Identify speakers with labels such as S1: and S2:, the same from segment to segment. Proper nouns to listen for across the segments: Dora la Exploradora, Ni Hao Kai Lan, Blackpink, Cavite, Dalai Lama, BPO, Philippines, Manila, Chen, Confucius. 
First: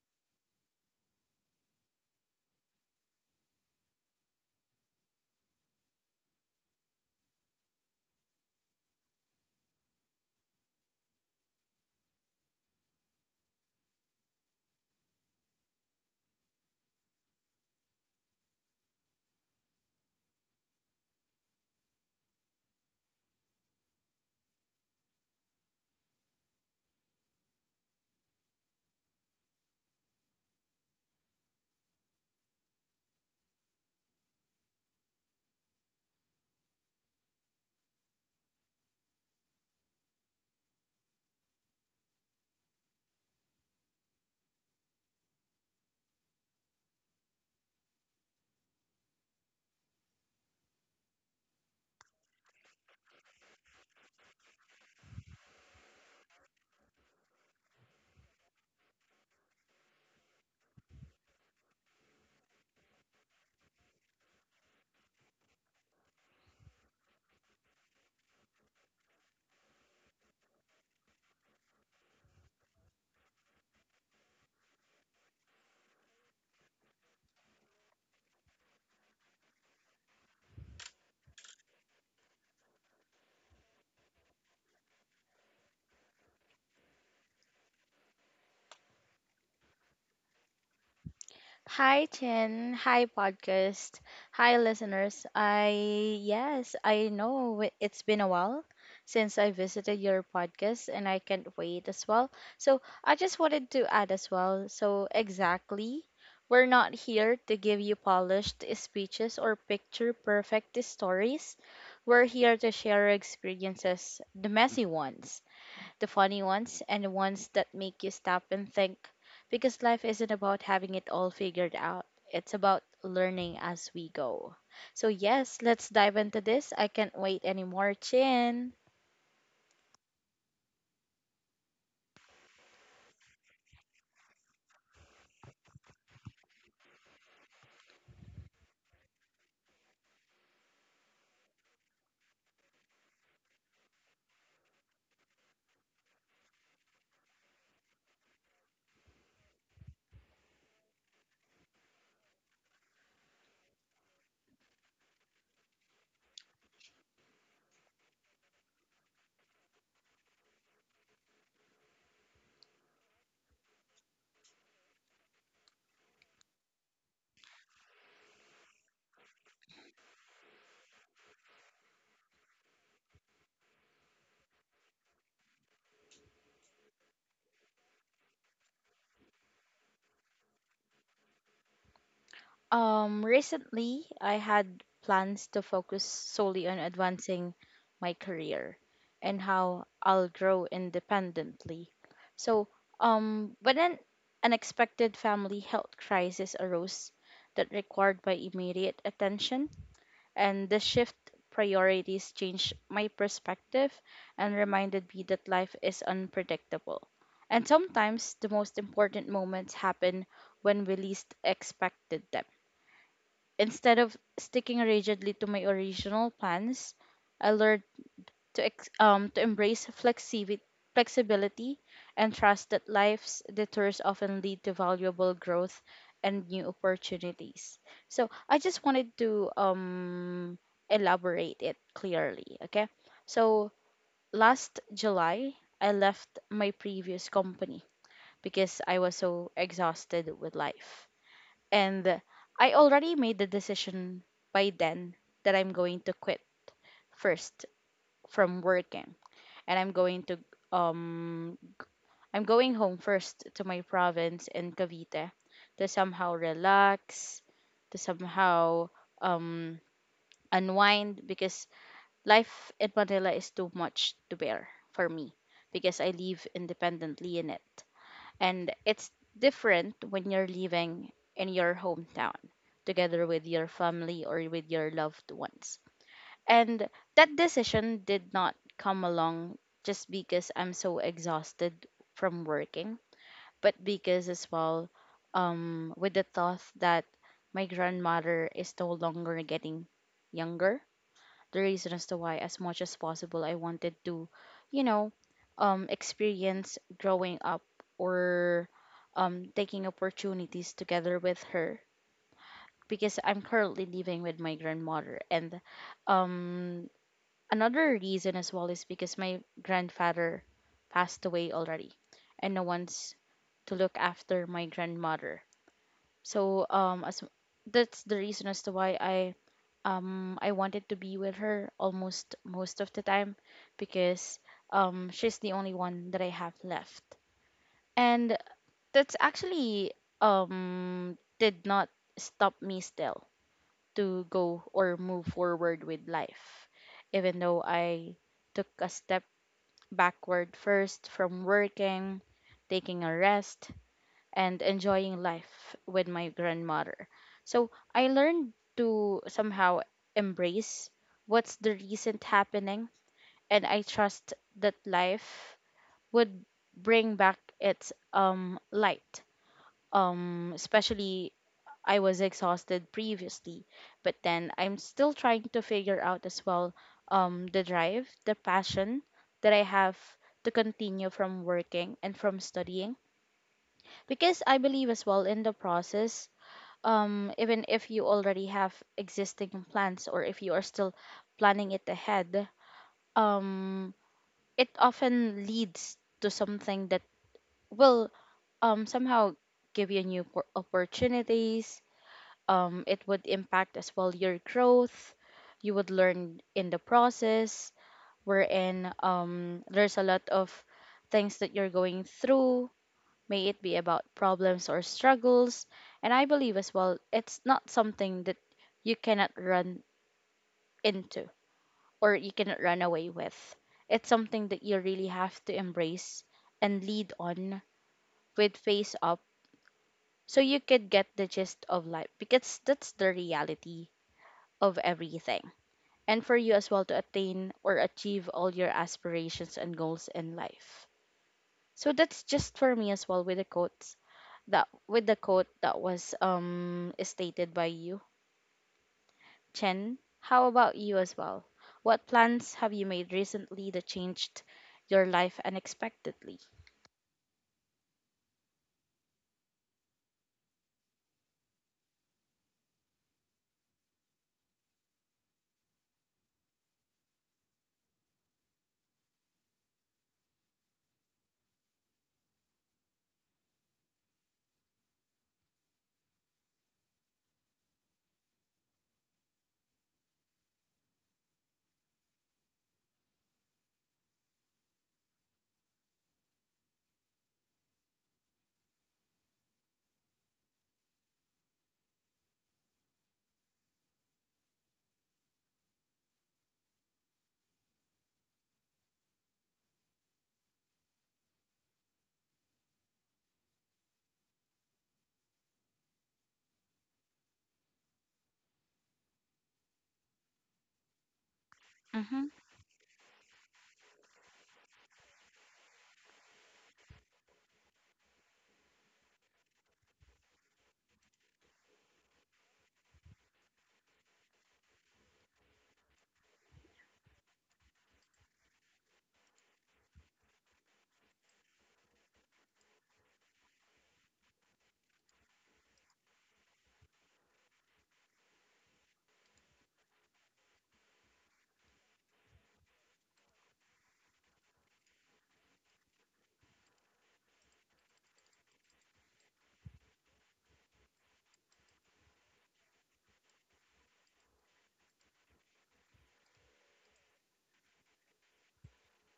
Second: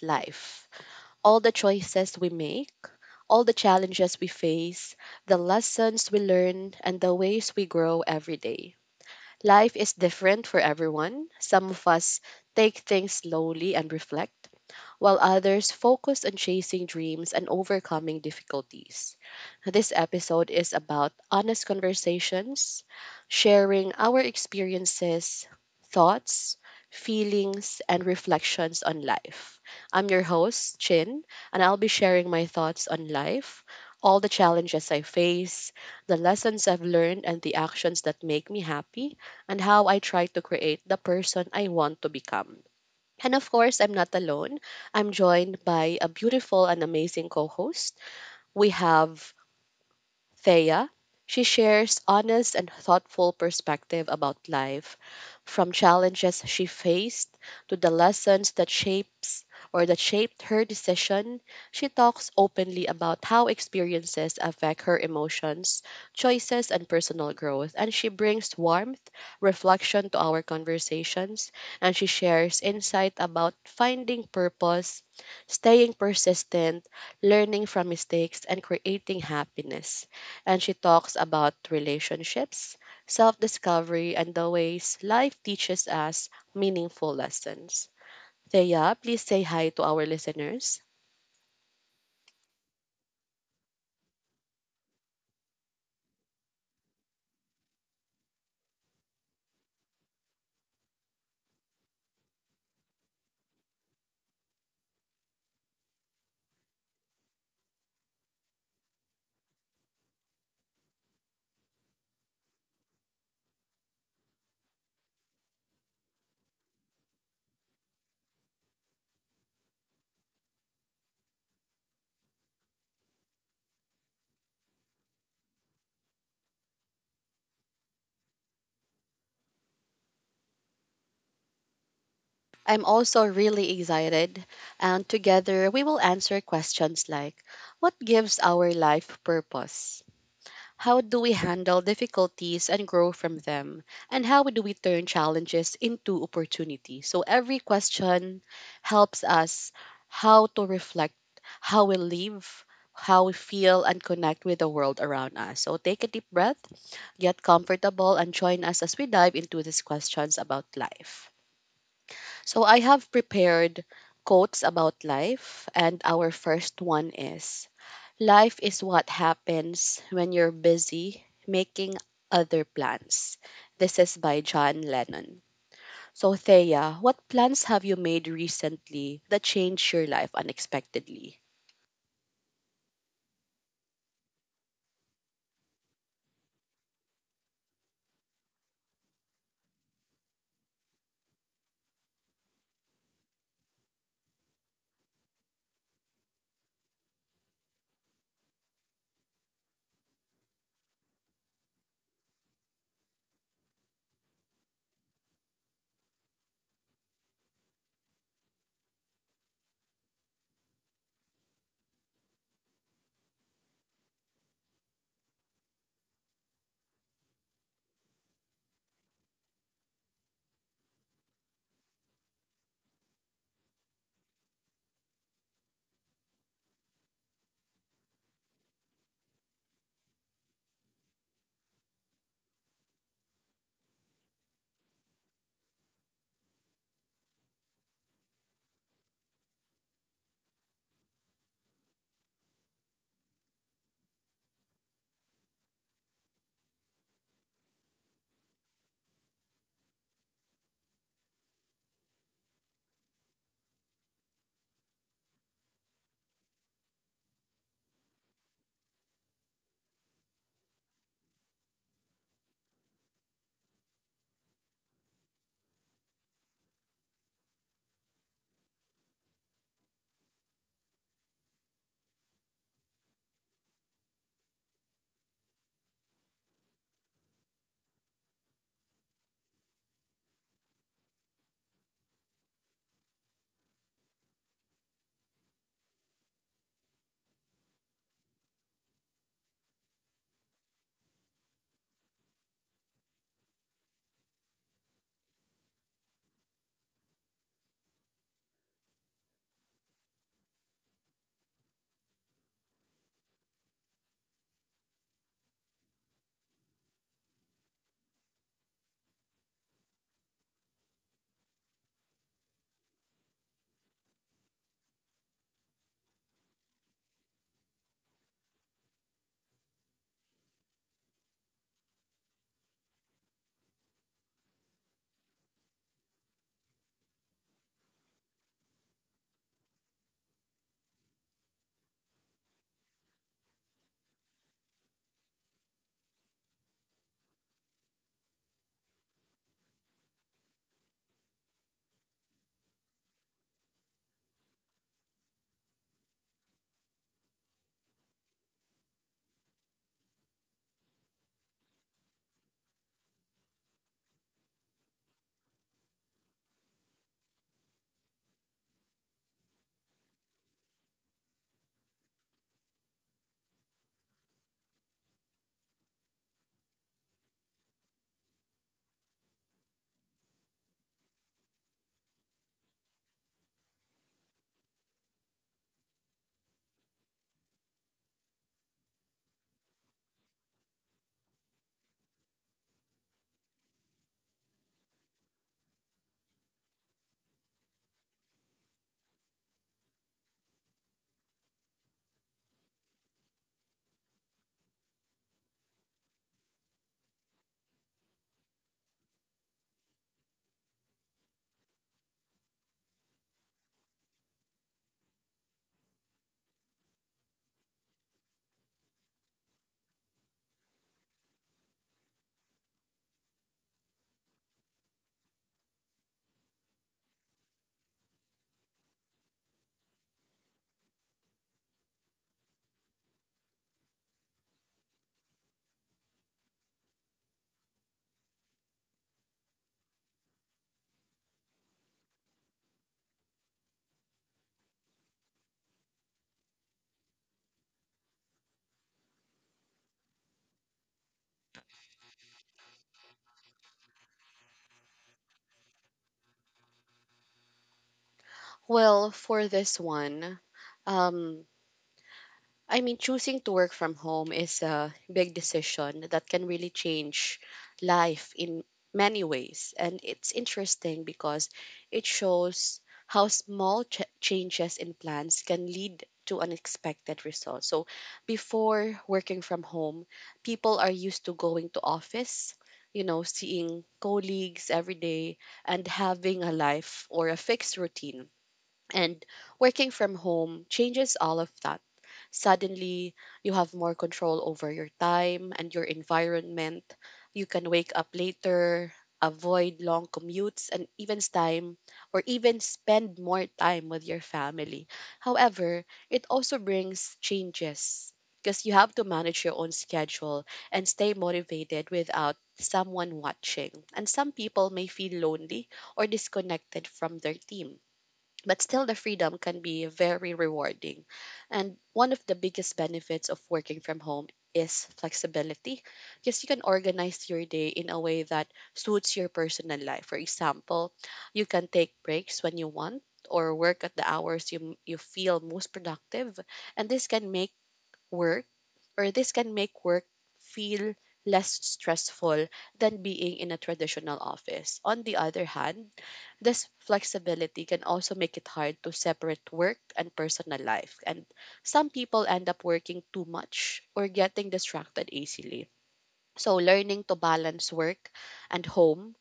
S1: life, all the choices we make, all the challenges we face, the lessons we learn, and the ways we grow every day. Life is different for everyone. Some of us take things slowly and reflect, while others focus on chasing dreams and overcoming difficulties. This episode is about honest conversations, sharing our experiences, thoughts, feelings, and reflections on life. I'm your host, Chin, and I'll be sharing my thoughts on life, all the challenges I face, the lessons I've learned, and the actions that make me happy, and how I try to create the person I want to become. And of course, I'm not alone. I'm joined by a beautiful and amazing co host. We have Thea. She shares honest and thoughtful perspective about life, from challenges she faced to the lessons that shapes or that shaped her decision. She talks openly about how experiences affect her emotions, choices, and personal growth, and she brings warmth, reflection to our conversations, and she shares insight about finding purpose, staying persistent, learning from mistakes, and creating happiness, and she talks about relationships, self discovery, and the ways life teaches us meaningful lessons. Thea, please say hi to our listeners.
S2: Hi Chen, hi podcast, hi listeners. I yes, I know it's been a while since I visited your podcast, and I can't wait as well. So, I just wanted to add as well. So, exactly, we're not here to give you polished speeches or picture perfect stories. We're here to share experiences, the messy ones, the funny ones, and the ones that make you stop and think. Because life isn't about having it all figured out, it's about learning as we go. So, yes, let's dive into this. I can't wait anymore, Chin.
S1: I'm also really excited, and together we will answer questions like: what gives our life purpose? How do we handle difficulties and grow from them? And how do we turn challenges into opportunities? So every question helps us how to reflect, how we live, how we feel, and connect with the world around us. So take a deep breath, get comfortable, and join us as we dive into these questions about life. So I have prepared quotes about life, and our first one is: life is what happens when you're busy making other plans. This is by John Lennon. So, Thea, what plans have you made recently that changed your life unexpectedly?
S2: Recently, I had plans to focus solely on advancing my career and how I'll grow independently. So, but an unexpected family health crisis arose that required my immediate attention, and the shift priorities changed my perspective and reminded me that life is unpredictable. And sometimes the most important moments happen when we least expected them. Instead of sticking rigidly to my original plans, I learned to embrace flexibility and trust that life's detours often lead to valuable growth and new opportunities. So I just wanted to elaborate it clearly, okay? So last July, I left my previous company because I was so exhausted with life. And I already made the decision by then that I'm going to quit first from working. And I'm going to um I'm going home first to my province in Cavite to somehow relax, to somehow um unwind because life in Manila is too much to bear for me because I live independently in it. And it's different when you're living in your hometown together with your family or with your loved ones. And that decision did not come along just because I'm so exhausted from working, but because as well, with the thought that my grandmother is no longer getting younger, the reason as to why as much as possible I wanted to, you know, experience growing up or taking opportunities together with her because I'm currently living with my grandmother. And um another reason as well is because my grandfather passed away already and no one's to look after my grandmother. So as that's the reason as to why I wanted to be with her almost most of the time because she's the only one that I have left. And that's actually did not stop me still to go or move forward with life, even though I took a step backward first from working, taking a rest and enjoying life with my grandmother. So I learned to somehow embrace what's the recent happening, and I trust that life would bring back its light. Especially I was exhausted previously, but then I'm still trying to figure out as well the drive, the passion that I have to continue from working and from studying, because I believe as well in the process. Even if you already have existing plans or if you are still planning it ahead, um, it often leads to something that will somehow give you new opportunities. It would impact as well your growth. You would learn in the process, wherein there's a lot of things that you're going through, may it be about problems or struggles. And I believe as well, it's not something that you cannot run into or you cannot run away with. It's something that you really have to embrace and lead on with face up, so you could get the gist of life, because that's the reality of everything. And for you as well to attain or achieve all your aspirations and goals in life. So that's just for me as well with the quotes. That with the quote that was stated by you. Chen, how about you as well? What plans have you made recently that changed your life unexpectedly?
S1: Well, for this one, um, I mean, choosing to work from home is a big decision that can really change life in many ways. And it's interesting because it shows how small changes in plans can lead to unexpected results. So, before working from home, people are used to going to office, you know, seeing colleagues every day and having a life or a fixed routine. And working from home changes all of that. Suddenly, you have more control over your time and your environment. You can wake up later, avoid long commutes, and even spend more time with your family. However, it also brings changes because you have to manage your own schedule and stay motivated
S2: Mhm.
S1: without someone watching. And some people may feel lonely or disconnected from their team. But still, the freedom can be very rewarding. And one of the biggest benefits of working from home is flexibility, because you can organize your day in a way that suits your personal life. For example, you can take breaks when you want or work at the hours you feel most productive. And work this can make work feel less stressful than being in a traditional office. On the other hand, this flexibility can also make it hard to separate work and personal life. And some people end up working too much or getting distracted easily. So, learning to balance work and home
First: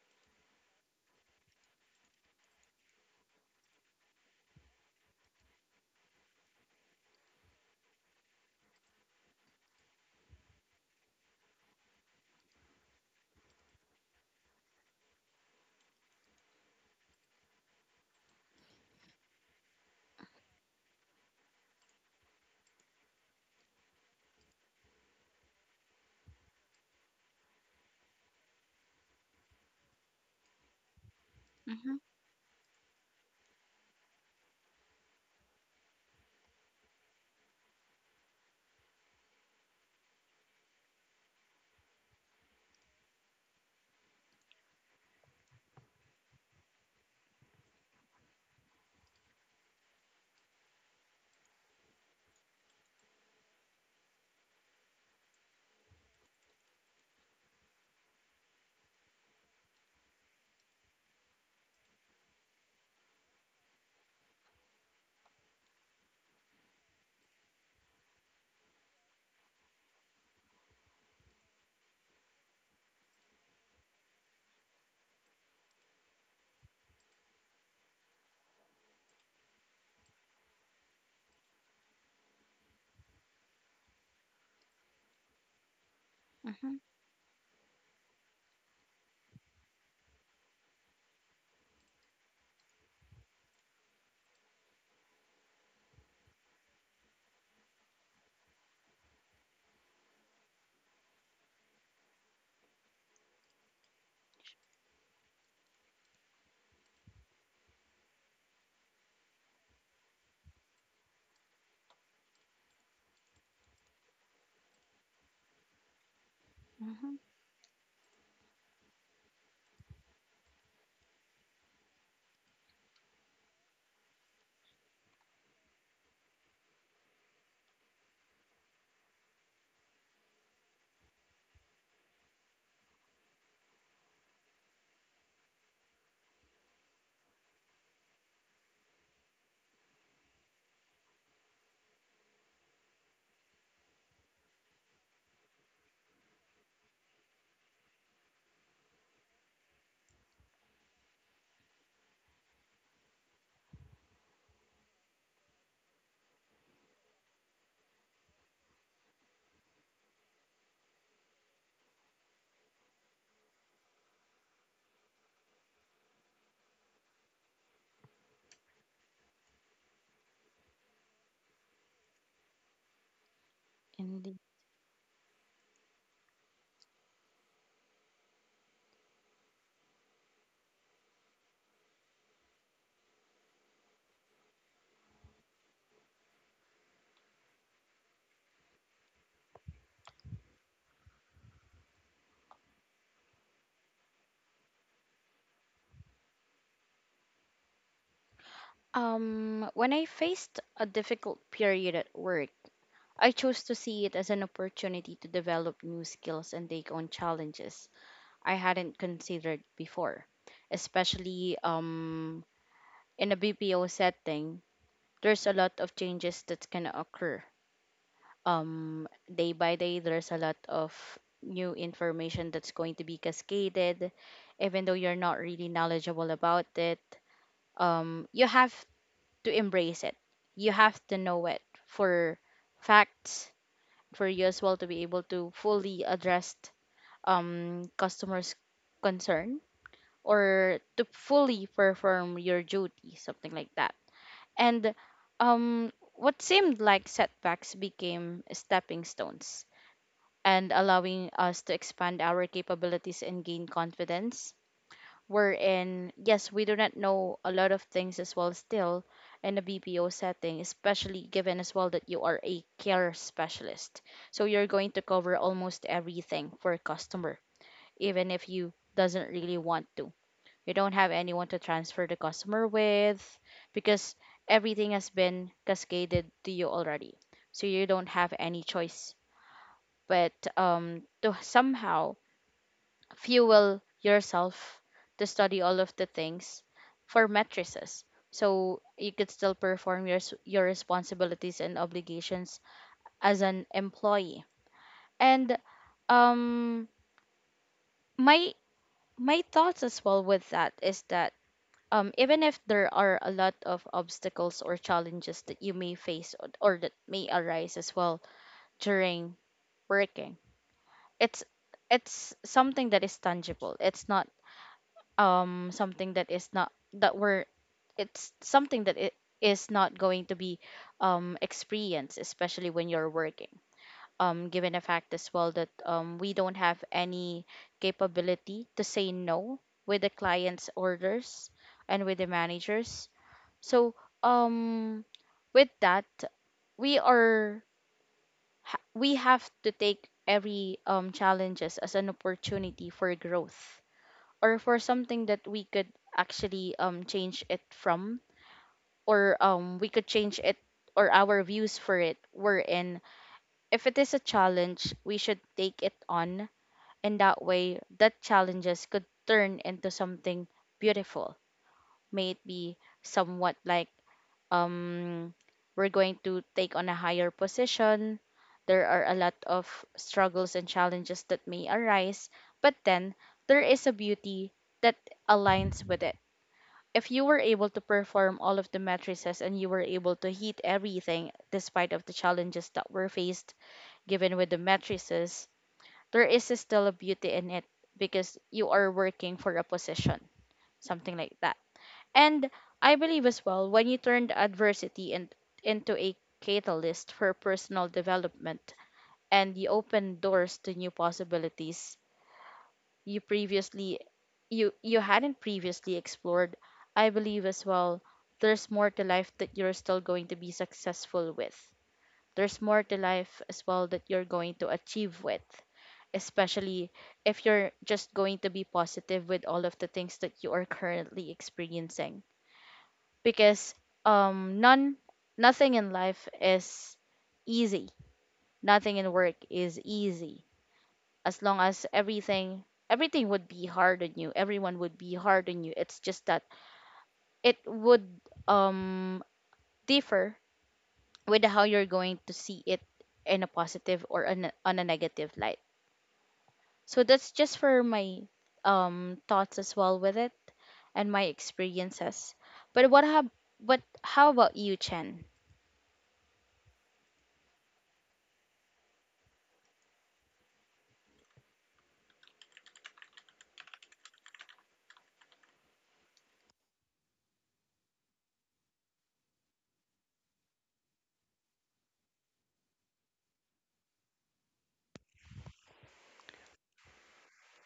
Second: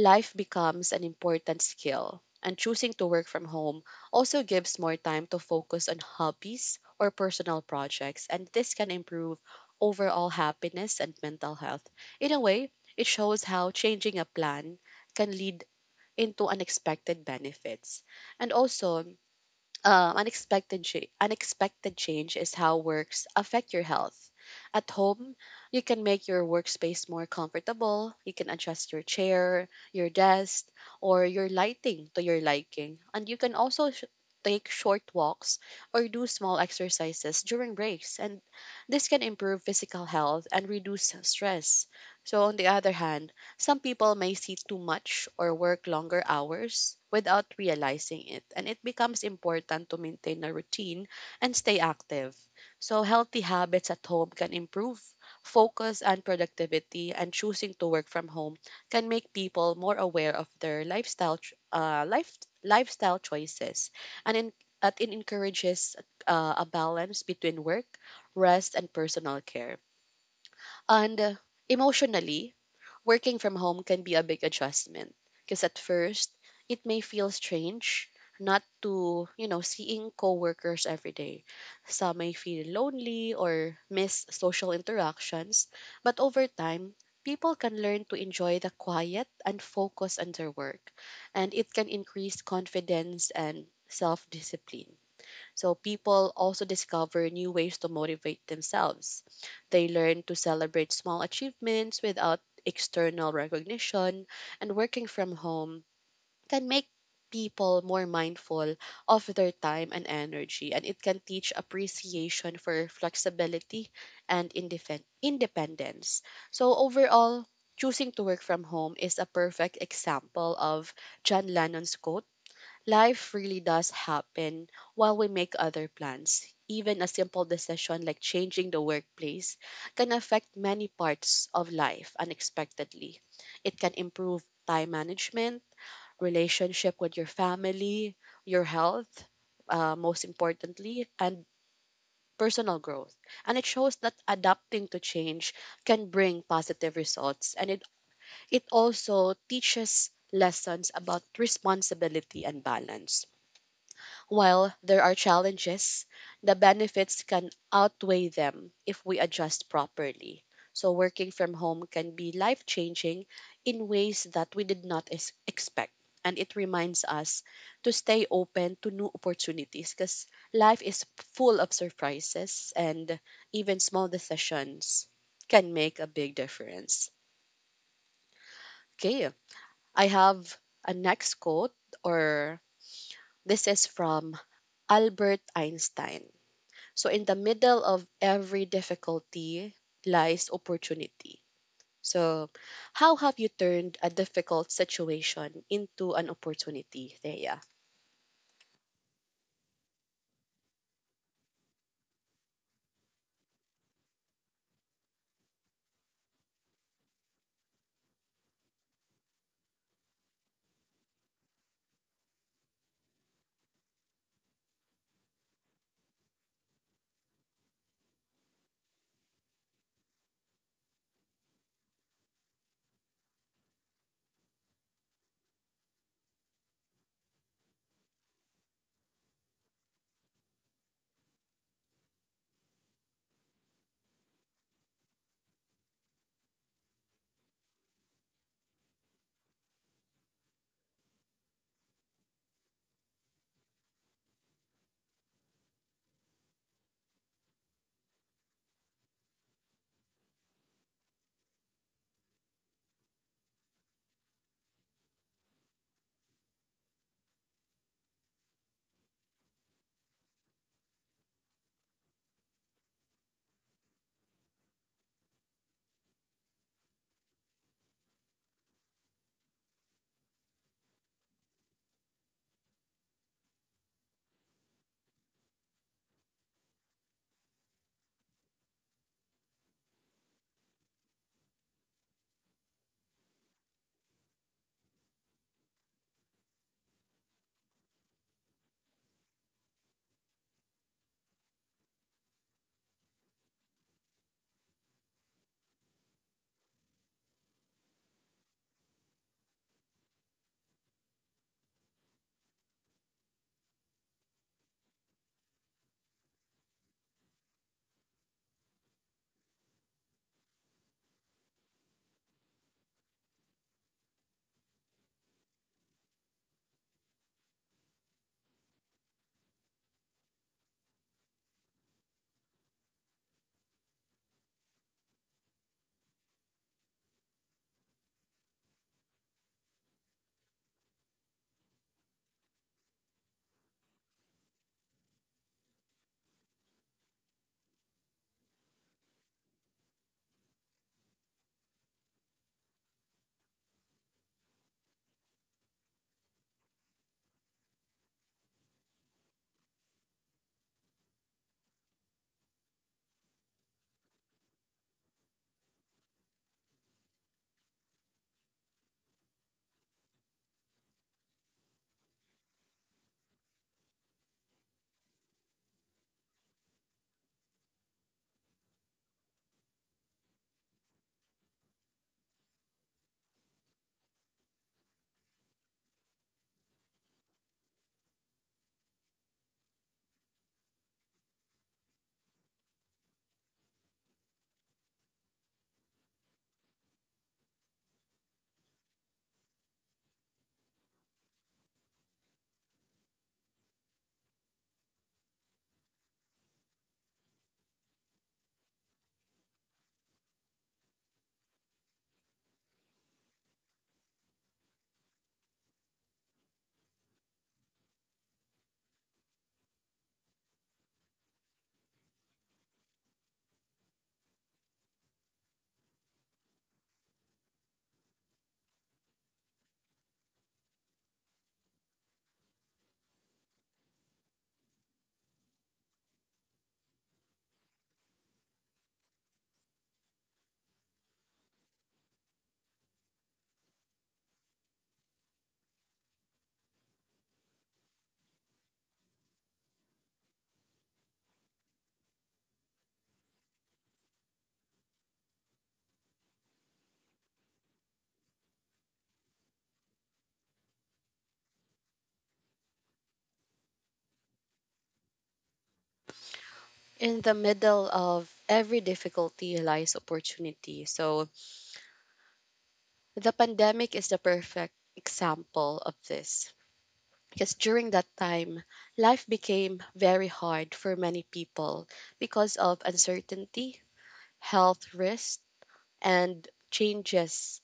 S1: life becomes an important skill, and choosing to work from home also gives more time to focus on hobbies or personal projects, and this can improve overall happiness and mental health. In a way, it shows how changing a plan can lead into unexpected benefits. And also, unexpected unexpected change is how works affect your health. At home, you can make your workspace more comfortable. You can adjust your chair, your desk, or your
S2: Mhm.
S1: lighting to your liking, and you can also take short walks or do small exercises during breaks. And this can improve physical health and reduce stress. So, on the other hand, some people may see too much or work longer hours without realizing it, and it becomes important to maintain a routine and stay active. So, healthy habits at home can improve focus and productivity, and choosing to work from home can make people more aware of their lifestyle choices, and it encourages a balance between work, rest, and personal care. And emotionally, working from home can be a big adjustment because at first it may feel strange not to, you know, seeing coworkers every day. Some may feel lonely or miss social interactions, but over
S2: Mhm.
S1: time, people can learn to enjoy the quiet and focus on their work, and it can increase confidence and self discipline. So people also discover new ways to motivate themselves. They learn to celebrate small achievements without external recognition, and working from home can make people more mindful of their time and energy, and it can teach appreciation for flexibility and independence. So
S2: Mhm.
S1: overall, choosing to work from home is a perfect example of John Lennon's quote: life really does happen while we make other plans. Even a simple decision like changing the workplace can affect many parts of life unexpectedly. It can improve time management, relationship with your family, your health, most importantly, and personal growth. And it shows that adapting to change can bring positive results. And it also teaches lessons about responsibility and balance. While there are challenges, the benefits can outweigh them if we adjust properly. So, working from home can be life changing in ways that we did not expect. And it reminds us to stay open to new opportunities because life is full of surprises, and even small
S2: Indeed.
S1: decisions can make a big difference. Okay, I have a next quote, or this is from Albert Einstein. So, in the middle of every difficulty lies opportunity. So how have you turned a difficult situation into an opportunity, Thea?
S2: When I faced a difficult period at work, I chose to see it as an opportunity to develop new skills and take on challenges I hadn't considered before, especially in a BPO setting. There's a lot of changes that's gonna occur. Um, Day by day, there's a lot of new information that's going to be cascaded, even though you're not really knowledgeable about it. You have to embrace it. You have to know it for facts for you as well to be able to fully address customers' concern, or to fully perform your duty, something like that. And what seemed like setbacks became stepping stones and allowing us to expand our capabilities and gain confidence. Wherein, yes, we do not know a lot of things as well still in a BPO setting, especially given as well that you are a care specialist. So you're going to cover almost everything for a customer, even if you doesn't really want to, you don't have anyone to transfer the customer with because everything has been cascaded to you already, so you don't have any choice but to somehow fuel yourself to study all of the things for matrices so you could still perform your your responsibilities and obligations as an employee. And um my my thoughts as well with that is that, even if there are a lot of obstacles or challenges that you may face or that may arise as well during working, it's it's something that is tangible. It's not something that is not that we're, it's something that it is not going to be experienced, especially when you're working, given the fact as well that we don't have any capability to say no with the client's orders and with the managers. So, um, with that, we are we have to take every challenges as an opportunity for growth, or for something that we could actually change it from, or we could change it, or our views for it. We're in. If it is a challenge we should take it on, and that way that challenges could turn into something beautiful, may it be somewhat like, um, we're going to take on a higher position. There are a lot of struggles and challenges that may arise, but then there is a beauty that aligns with it. If you were able to perform all of the matrices and you were able to hit everything despite of the challenges that were faced given with the matrices, there is still a beauty in it because you are working for a position, something like that. And I believe as well, when you turned adversity in, into a catalyst for personal development and you open doors to new possibilities you previously you hadn't previously explored, I believe as well there's more to life that you're still going to be successful with. There's more to life as well that you're going to achieve with, especially if you're just going to be positive with all of the things that you are currently experiencing, because none nothing in life is easy, nothing in work is easy. As long as everything would be hard on you, everyone would be hard on you, it's just that it would um differ with how you're going to see it, in a positive or on a negative light. So that's just for my thoughts as well with it and my experiences. But what have but how about you, Chen?
S1: In the middle of every difficulty lies opportunity. So the pandemic is the perfect example of this. Because during that time, life became very hard for many people because of uncertainty, health risks, and changes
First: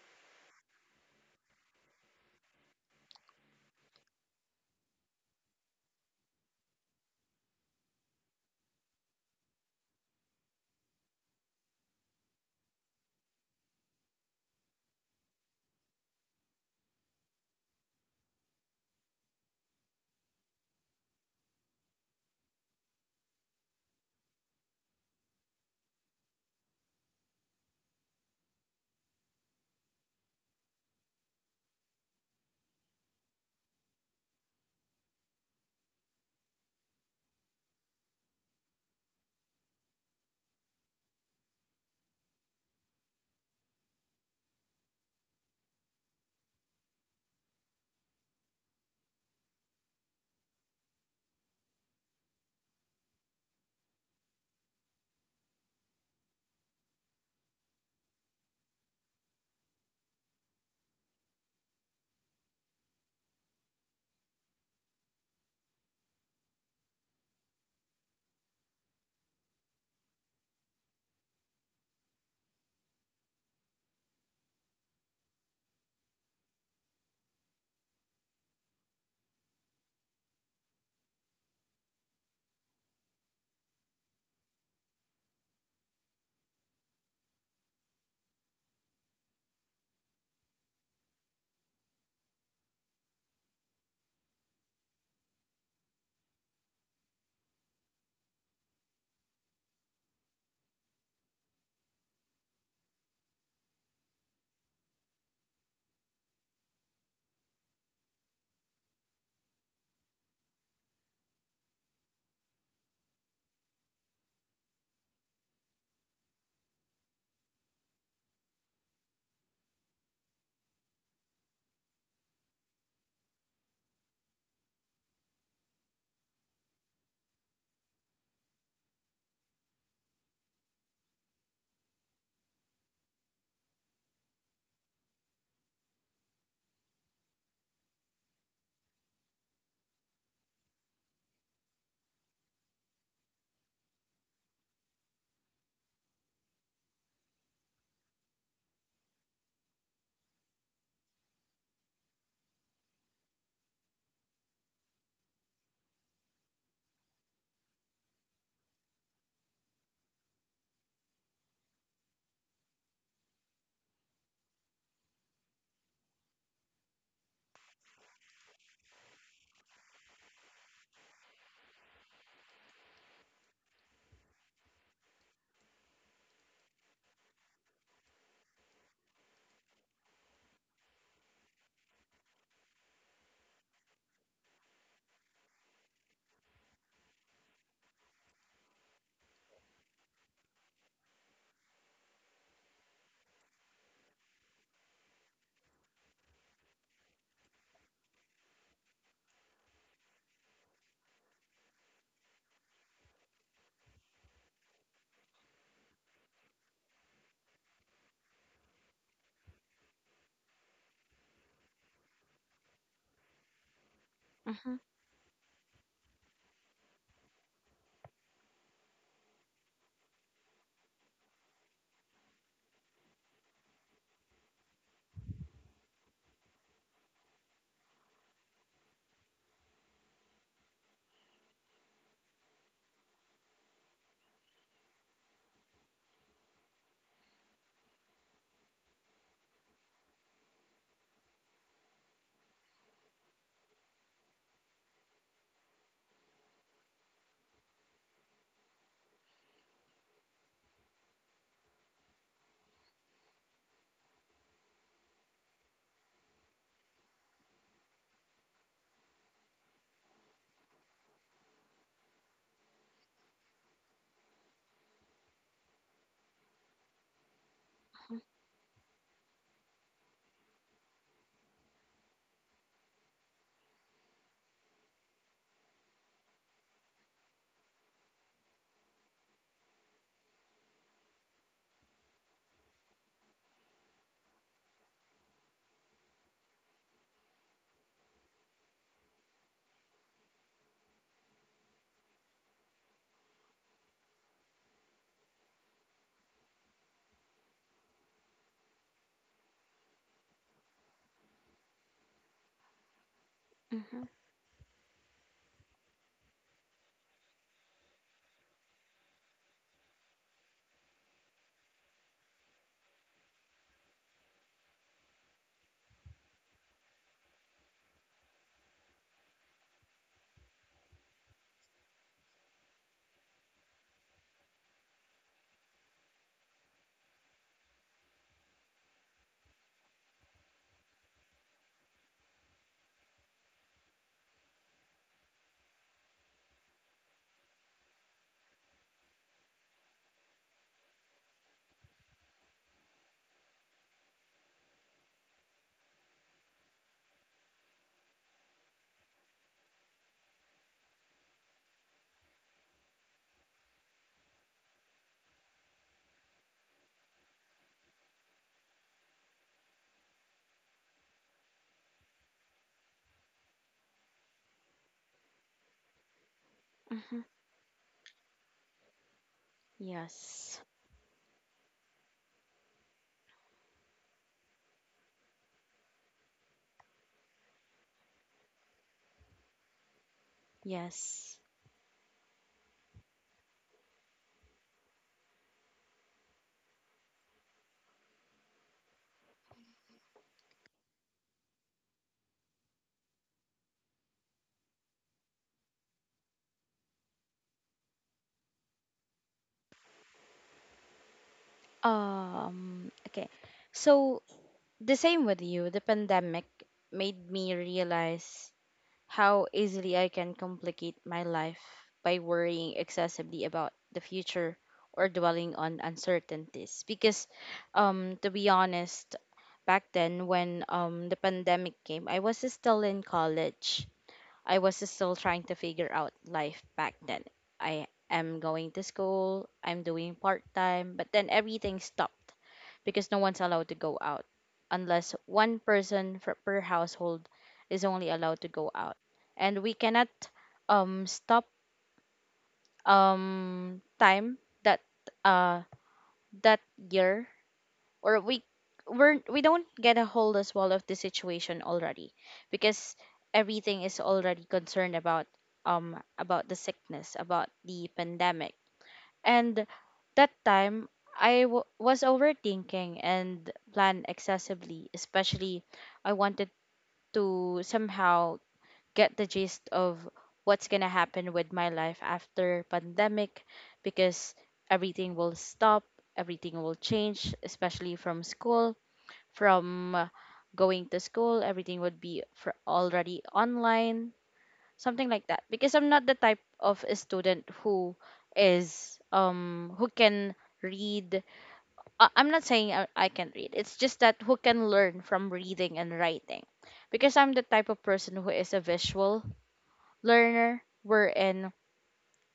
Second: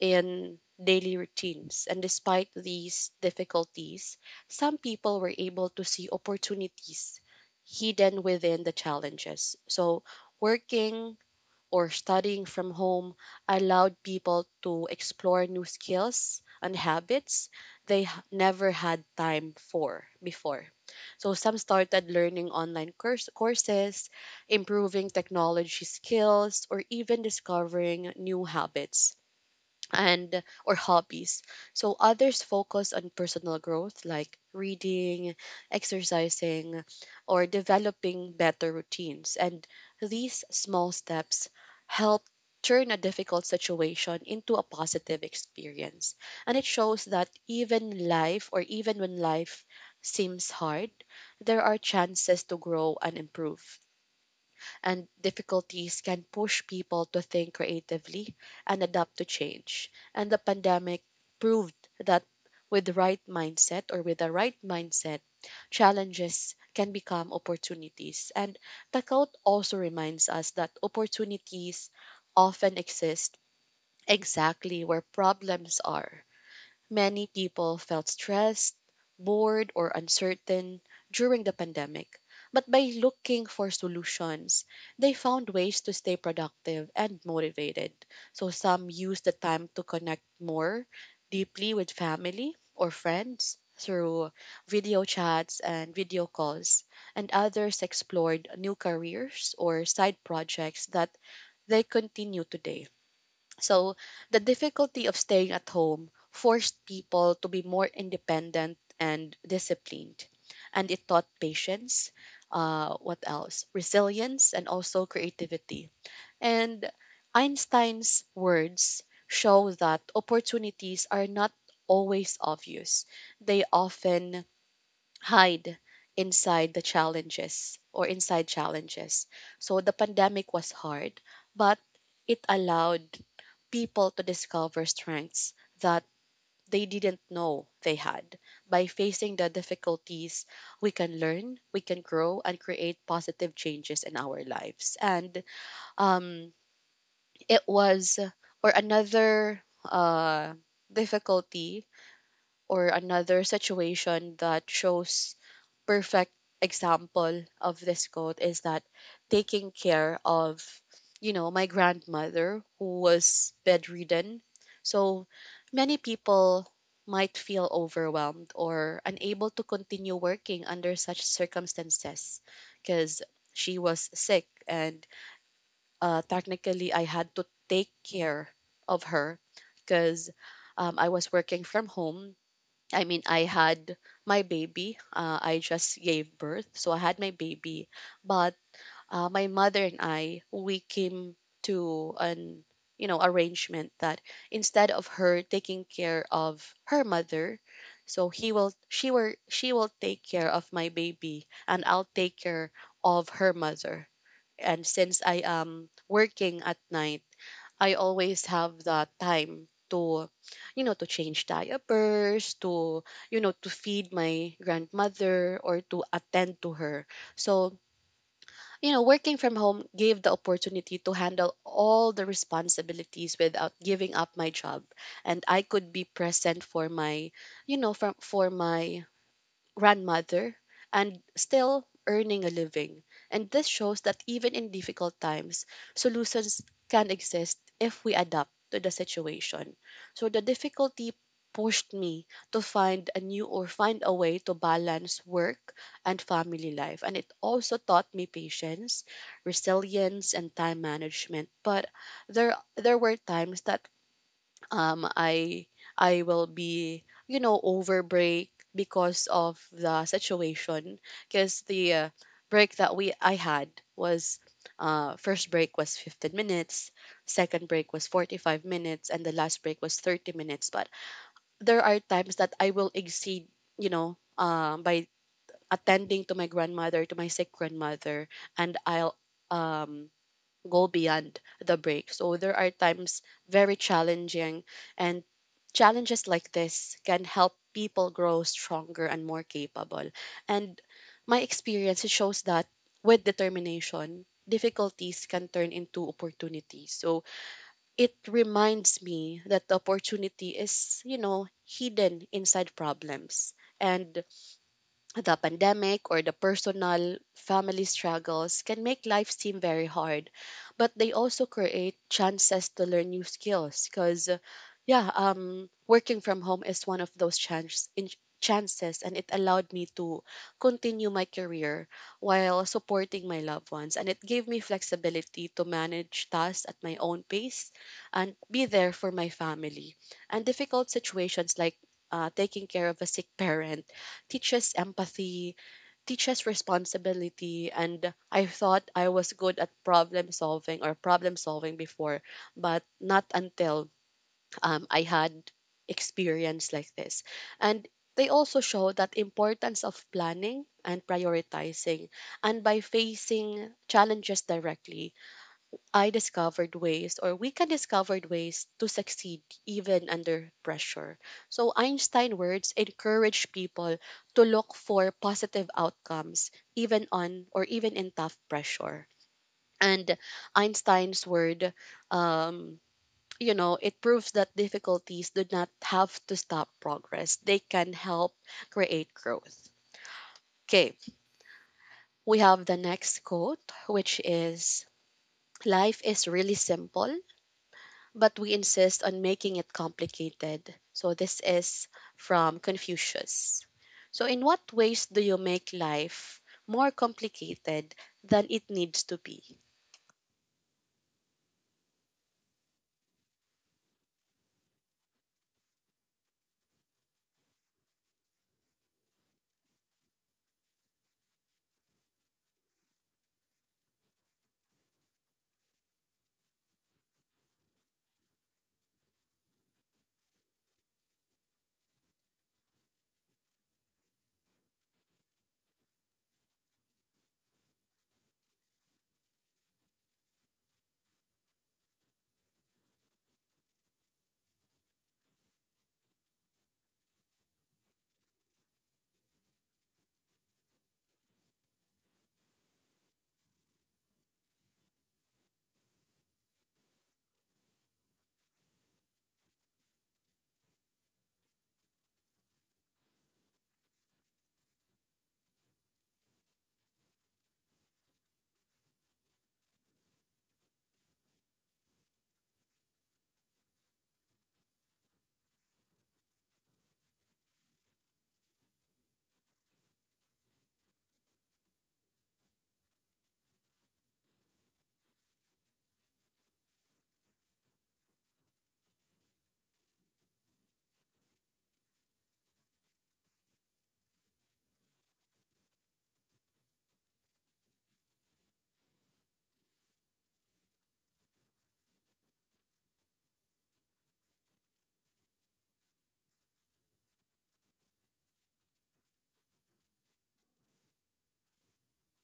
S1: in daily routines. And despite these difficulties, some people were able to see opportunities hidden within the challenges. So, working or studying from home allowed people to explore new skills and habits never had time for before. So, some started learning courses, improving technology skills, or even discovering new habits and or hobbies. So others focus on personal growth like reading, exercising, or developing better routines. And these small steps help turn a difficult situation into a positive experience. And it shows that even when life seems hard, there are chances to grow and improve, and difficulties can push people to think creatively and adapt to change. And the pandemic proved that with the right mindset, challenges can become opportunities. And Takout also reminds us that opportunities often exist exactly where problems are. Many people felt stressed, bored, or uncertain during the pandemic. But by looking for solutions, they found ways to stay productive and motivated. So some used the time to connect more deeply with family or friends through video chats and video calls, and others explored new careers or side projects that they continue today. So, the difficulty of staying at home forced people to be more independent and disciplined. And it taught patience, what else? Resilience and also creativity. And Einstein's words show that opportunities are not always obvious, they often hide inside challenges. So, the pandemic was hard, but it allowed people to discover strengths that they didn't know they had. By facing the difficulties, we can learn, we can grow, and create positive changes in our lives. And um, it was, or another difficulty or another situation that shows perfect example of this quote is that taking care of, you know, my grandmother who was bedridden. So many people might feel overwhelmed or unable to continue working under such circumstances because she was sick, and technically I had to take care of her because I was working from home. I mean, I had my baby. I just gave birth, so I had my baby. But my mother and I, we came to an, you know, arrangement that instead of her taking care of her mother, so he will she will she will take care of my baby, and I'll take care of her mother. And since I am working at night, I always have the time to, you know, to change diapers, to, you know, to feed my
S2: Mm-hmm.
S1: grandmother or to attend to her. So, you know, working from home gave the opportunity to handle all the responsibilities without giving up my job. And I could be present for my, you know, from for my grandmother, and still earning a living. And this shows that even in difficult times, solutions can exist if we adapt to the situation. So the difficulty pushed me to find a way to balance work and family life. And it also taught me patience, resilience, and time management. But there there were times that um I I will be over break because of the situation because the break that we I had was first break was 15 minutes, second break was 45 minutes, and the last break was 30 minutes, but there are times that I will exceed, by attending to my grandmother, to my sick grandmother, and I'll um go beyond the break. So there are times very challenging, and challenges like this can help people grow stronger and more capable. And my experience shows that with determination, difficulties can turn into opportunities. So it reminds me that the opportunity is, you know, hidden inside problems.
S2: Mm-hmm.
S1: And the pandemic or the personal family struggles can make life seem very hard, but they also create chances to learn new skills because yeah working from home is one of those chances, and it allowed me to continue my career while supporting my loved ones, and it gave me flexibility to manage tasks at my own pace and be there for my family. And difficult situations like taking care of a sick parent teaches empathy, teaches responsibility. And I thought I was good at problem solving before, but not until I had experience like this. And they also show that importance of planning and prioritizing, and by facing challenges directly, I discovered ways, or we can discover ways to succeed even under pressure. So Einstein words encourage people to look for positive outcomes even
S2: Mhm.
S1: on or even in tough pressure. And
S2: Yes.
S1: Einstein's word, um, you know, it proves that difficulties do not have to stop progress. They can help create growth. Okay,
S2: Yes.
S1: we have the next quote, which is, "Life is really simple but we insist on making it complicated." So, this is from Confucius. So, in what ways do you make life more complicated than it needs to be?
S2: Okay. So, the same with you, the pandemic made me realize how easily I can complicate my life by worrying excessively about the future or dwelling on uncertainties. Because, to be honest, back then when the pandemic came, I was still in college. I was still trying to figure out life back then. I am going to school, I'm doing part time, but then everything stopped because no one's allowed to go out unless one person per household is only allowed to go out. And we cannot stop time that uh that year or we don't get a hold as well of the situation already because everything is already concerned about the sickness, about the pandemic. And that time I was overthinking and plan excessively, especially I wanted to somehow get the gist of what's gonna happen with my life after pandemic, because everything will stop, everything will change, especially from school, from going to school everything would be for already online, something like that, because I'm not the type of a student who is who can read. I'm not saying I can read, it's just that who can learn from reading and writing, because I'm the type of person who is a visual learner, wherein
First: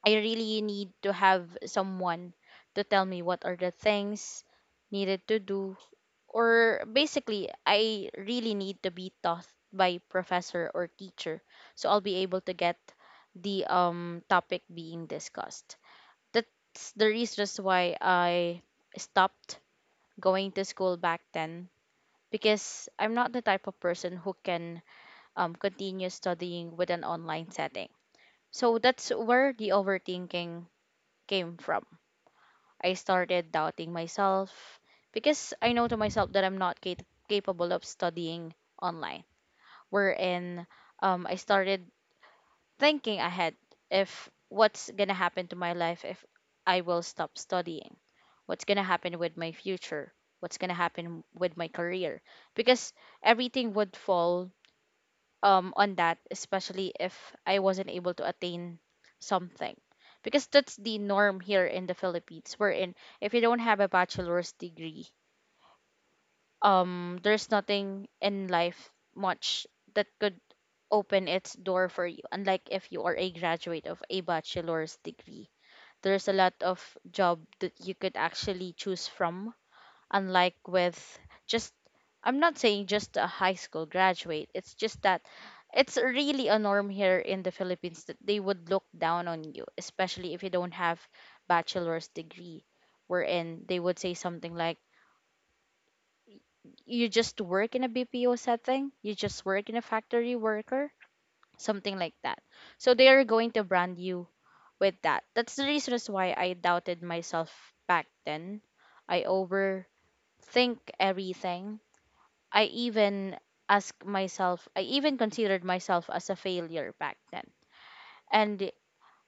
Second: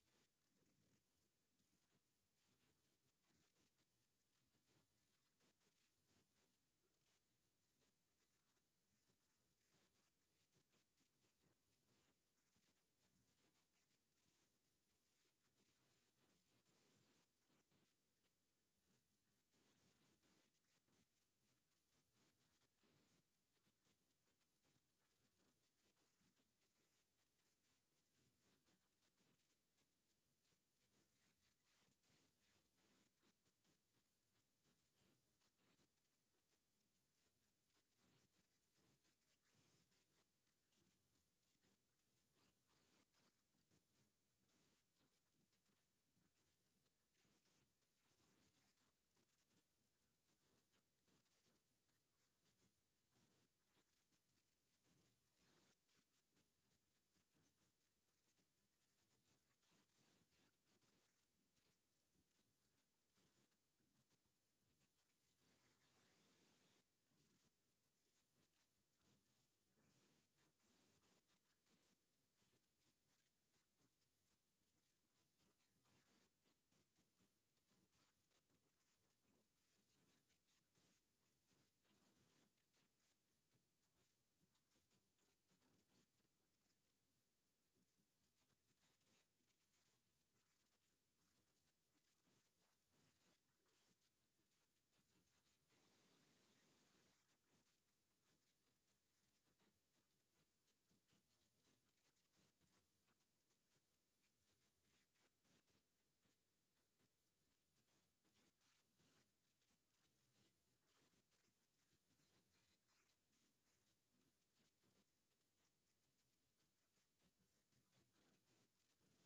S2: I really need to have someone to tell me what are the things needed to do, or basically I really need to be taught by professor or teacher, so I'll be able to get the topic being discussed. That's the reason as why I stopped going to school back then, because I'm not the type of person who can continue studying with an online setting. So that's where the overthinking came from. I started doubting myself because I know to myself that I'm not capable of studying online. Wherein I started thinking ahead if what's going to happen to my life if I will stop studying, what's going to happen with my future, what's going to happen with my career, because everything would fall on that, especially if I wasn't able to attain something. Because that's the norm here in the Philippines, wherein if you don't have a bachelor's degree, there's nothing in life much that could open its door for you. Unlike if you are a graduate of a bachelor's degree, there's a lot of job that you could actually choose from, unlike with just, I'm not saying just a high school graduate. It's just that it's really a norm here in the Philippines that they would look down on you, especially if you don't have bachelor's degree, wherein they would say something like, "You just work in a BPO setting. You just work in a factory worker." Something like that. So they are going to brand you with that. That's the reason as why I doubted myself back then. I overthink everything. I even asked myself, I even considered myself as a failure back then. And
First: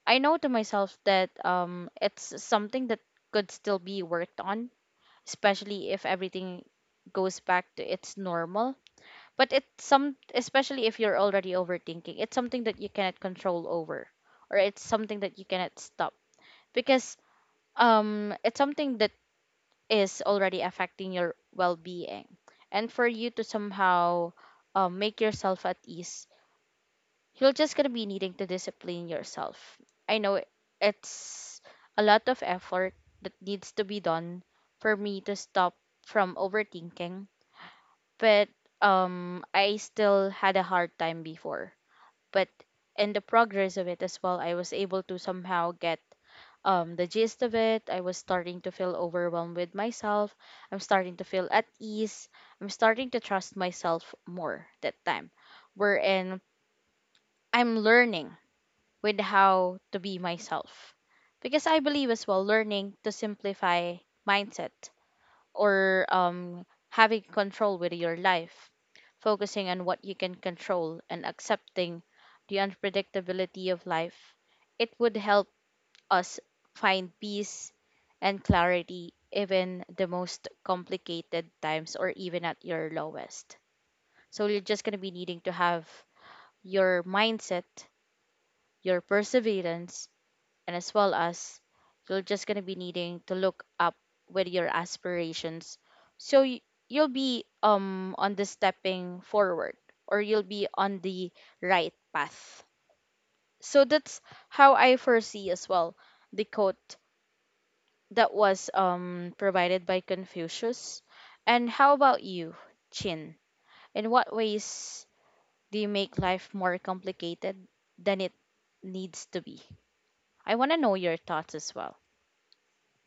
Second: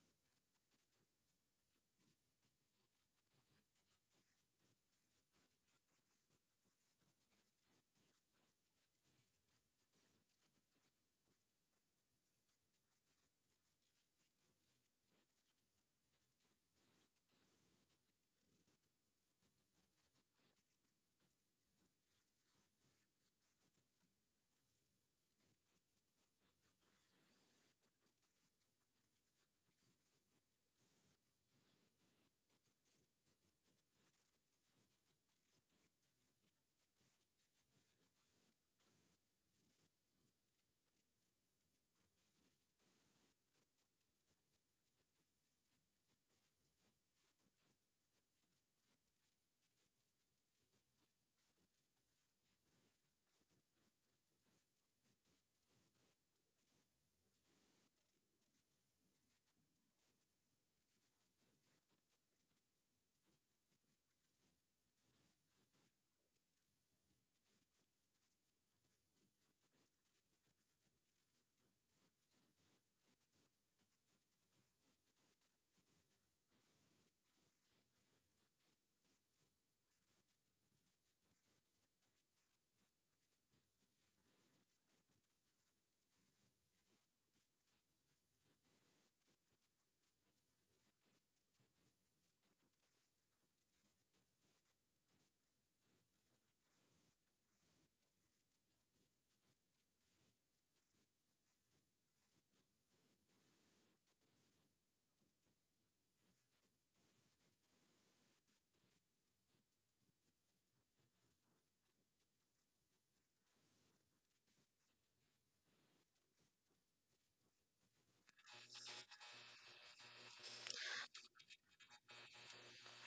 S2: I know to myself that it's something that could still be worked on, especially if everything goes back to its normal. But it's some, especially if you're already overthinking, it's something that you cannot control over, or it's something that you cannot stop because it's something that is already affecting your well-being, and for you to somehow make yourself at ease, you're just going to be needing to discipline yourself. i know it- it's a lot of effort that needs to be done for me to stop from overthinking, but I still had a hard time before, but in the progress of it as well I was able to somehow get the gist of it. I was starting to feel overwhelmed with myself. I'm starting to feel at ease. I'm starting to trust myself more that time. Wherein I'm learning with how to be myself. Because I believe as well, learning to simplify mindset or having control with your life, focusing on what you can control and accepting the unpredictability of life, it would help us find peace and clarity even the most complicated times or even at your lowest. So you're just going to be needing to have your mindset, your perseverance, and as well as you're just going to be needing to look up with your aspirations. So y- you'll be on the stepping forward or you'll be on the right path. So that's how I foresee as well the quote that was provided by Confucius. And how about you, Chin? In what ways do you make life more complicated than it needs to be? I want to know your thoughts as well.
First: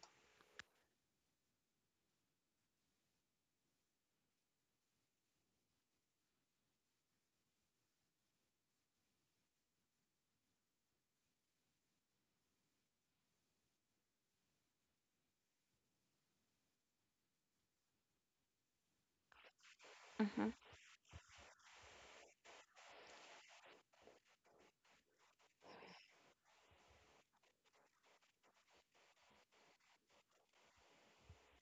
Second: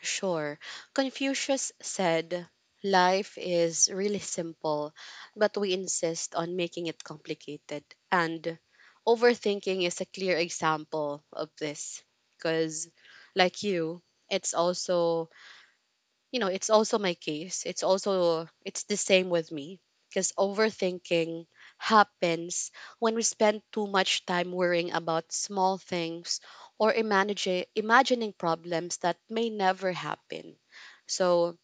S1: Sure. Confucius said, "Life is really simple, but we insist on making it complicated." And overthinking is a clear example of this because, like you, it's also, you know, it's also my case. It's the same with me because
S2: Mhm,
S1: overthinking happens when we spend too much time worrying about small things or imagine imagining problems that may never happen. So,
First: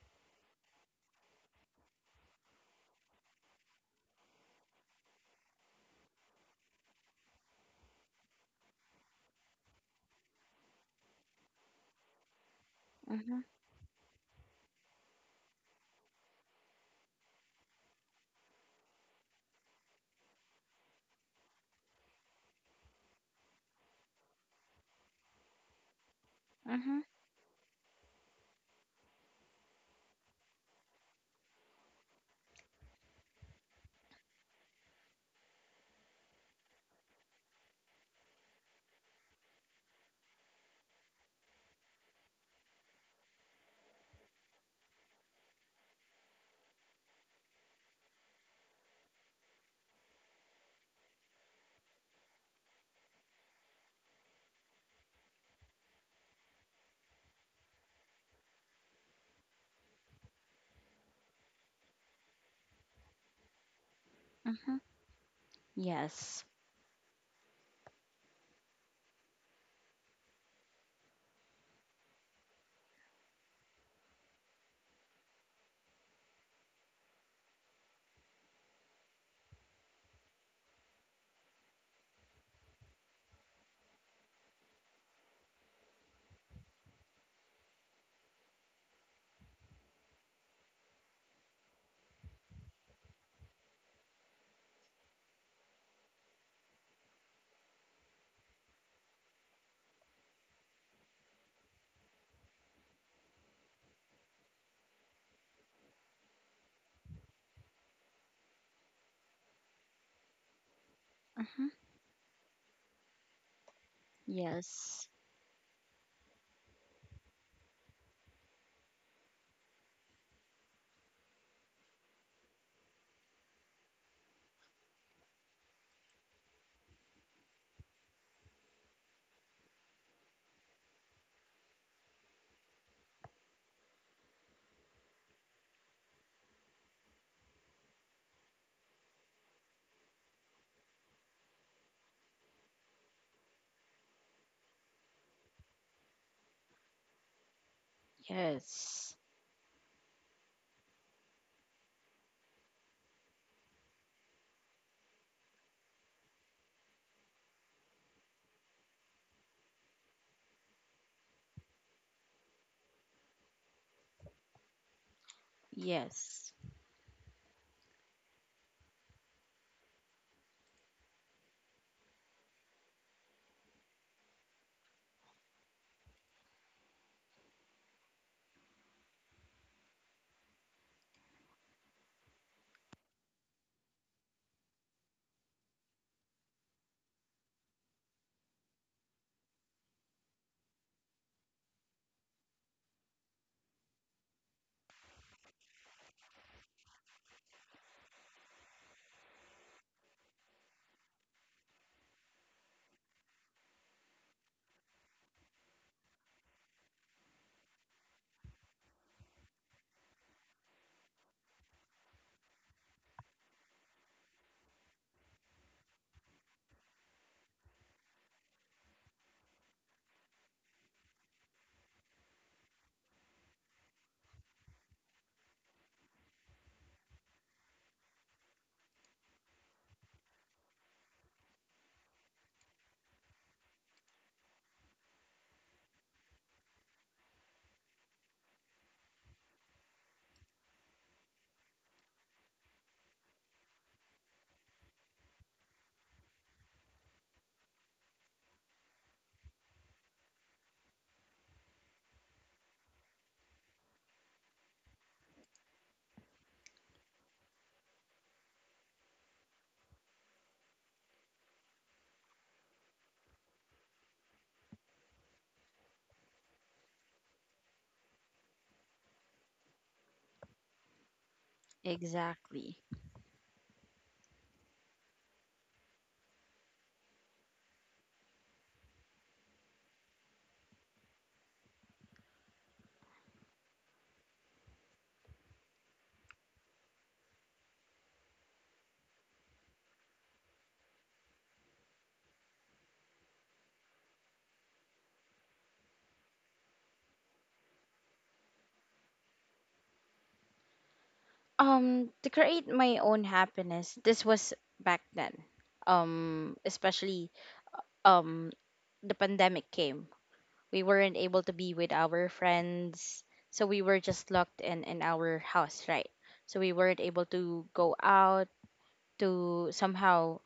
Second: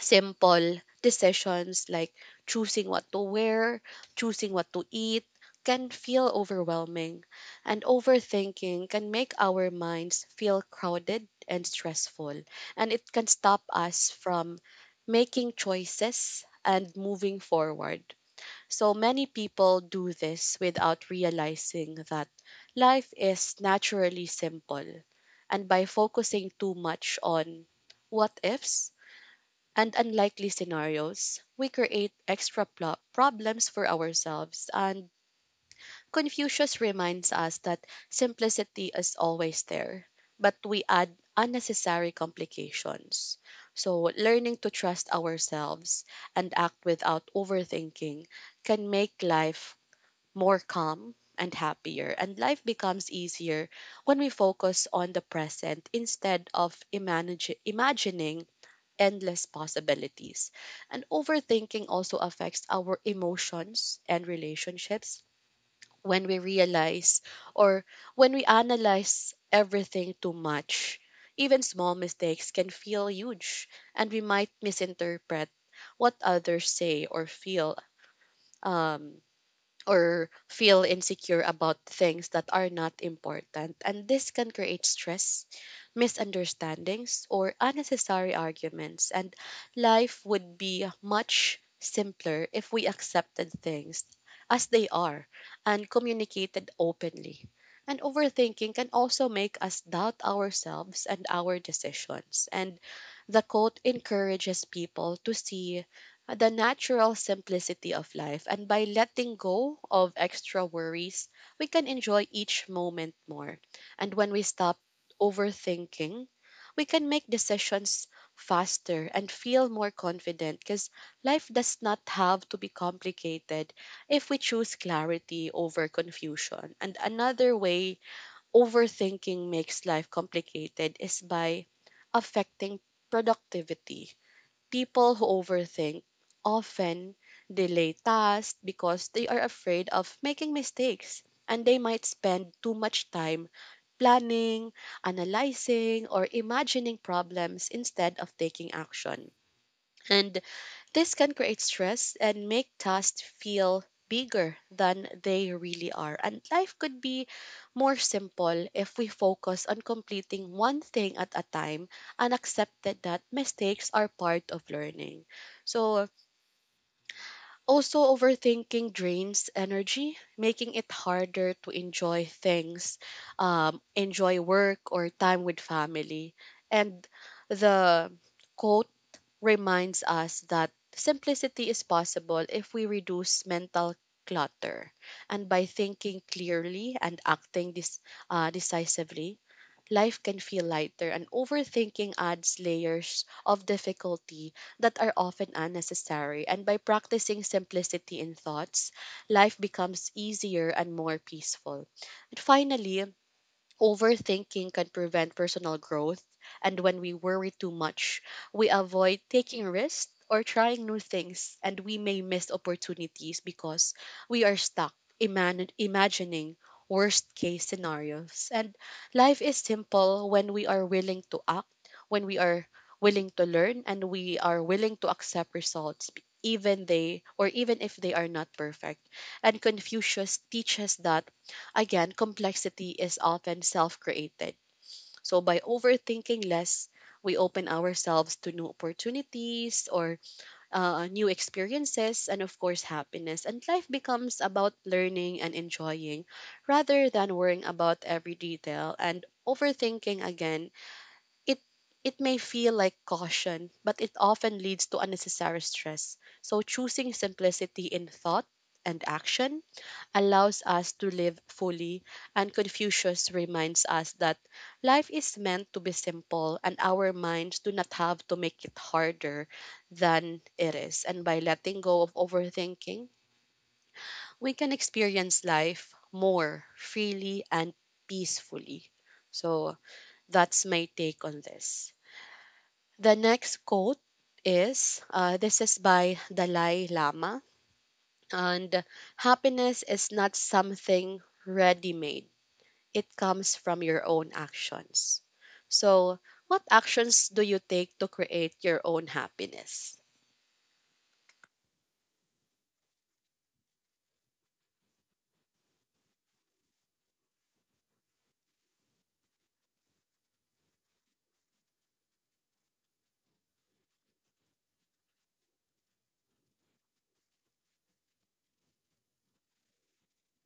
S1: simple decisions like choosing what to wear, choosing what to eat can feel overwhelming, and overthinking can make our minds feel crowded and stressful, and it can
S2: mhm,
S1: stop us from making choices and moving forward. So many people do this without realizing that life is naturally simple, and by focusing too
S2: mhm,
S1: much on what ifs and unlikely scenarios, we create extra problems for ourselves. And Confucius reminds us that simplicity is always there, but we add unnecessary complications. So, learning to trust ourselves and act without overthinking can make life more calm and happier. And life becomes easier when we focus on the present instead of imagining endless possibilities. And overthinking also affects our emotions and
S2: mhm.
S1: relationships when we
S2: Yes.
S1: realize or when we analyze everything too much. Even small mistakes can feel huge, and we might misinterpret what others say or feel. Um, or feel insecure about things that are not important. And this can create stress, misunderstandings, or unnecessary arguments. And life would be much simpler if we accepted things as they are and communicated openly. And overthinking can also make us doubt ourselves and our decisions. And the quote encourages people to see the natural simplicity of life. And by letting go of extra worries, we
S2: Mhm.
S1: can enjoy each moment more. And when we stop
S2: Yes.
S1: overthinking, we can make decisions faster and feel more confident because life does not have to be complicated if we choose clarity over confusion. And another way overthinking makes life complicated is by affecting productivity. People who overthink often delay tasks because they are afraid of making mistakes, and they might spend too much time planning, analyzing, or imagining problems instead of taking
S2: Yes.
S1: action. And this can create stress and make tasks feel bigger than they really are. And life could be more simple if we focus on completing one thing at a time and accepted that mistakes are part of learning. So,
S2: Yes.
S1: also overthinking drains energy, making it harder to enjoy things, enjoy work or time with family. And the quote reminds us that simplicity is possible if we reduce mental clutter. And by thinking clearly and acting decisively, life can feel lighter. And overthinking adds layers of difficulty that are often unnecessary. And by practicing simplicity in thoughts, life becomes easier and more peaceful. And finally, overthinking can prevent personal growth, and when we worry too much, we avoid taking risks or trying new things, and we may miss opportunities because we are stuck imagining worst case scenarios. And life is simple when we are willing to act, when we are willing to learn, and we are willing to accept results even if they are not perfect. And Confucius teaches that, again, complexity is often self created. So, by overthinking less, we open ourselves to new opportunities or new experiences, and of course, happiness. And life becomes about learning and enjoying rather than worrying about every detail. And overthinking, again, it it may feel like caution, but it often leads to unnecessary stress. So, choosing simplicity in thought and action allows us to live fully, and Confucius reminds us that life is meant to be simple and our minds do not have to make it harder than it is. And by letting go of
S2: Exactly.
S1: overthinking, we can experience life more freely and peacefully. So that's my take on this. The next quote is this is by Dalai Lama, and happiness is not something ready made, it comes from your own actions. So, what actions do you take to create your own happiness?
S2: To create my own happiness, this was back then. Especially um, the pandemic came, we weren't able to be with our friends, so we were just locked in our house, right? So we weren't able to go out to somehow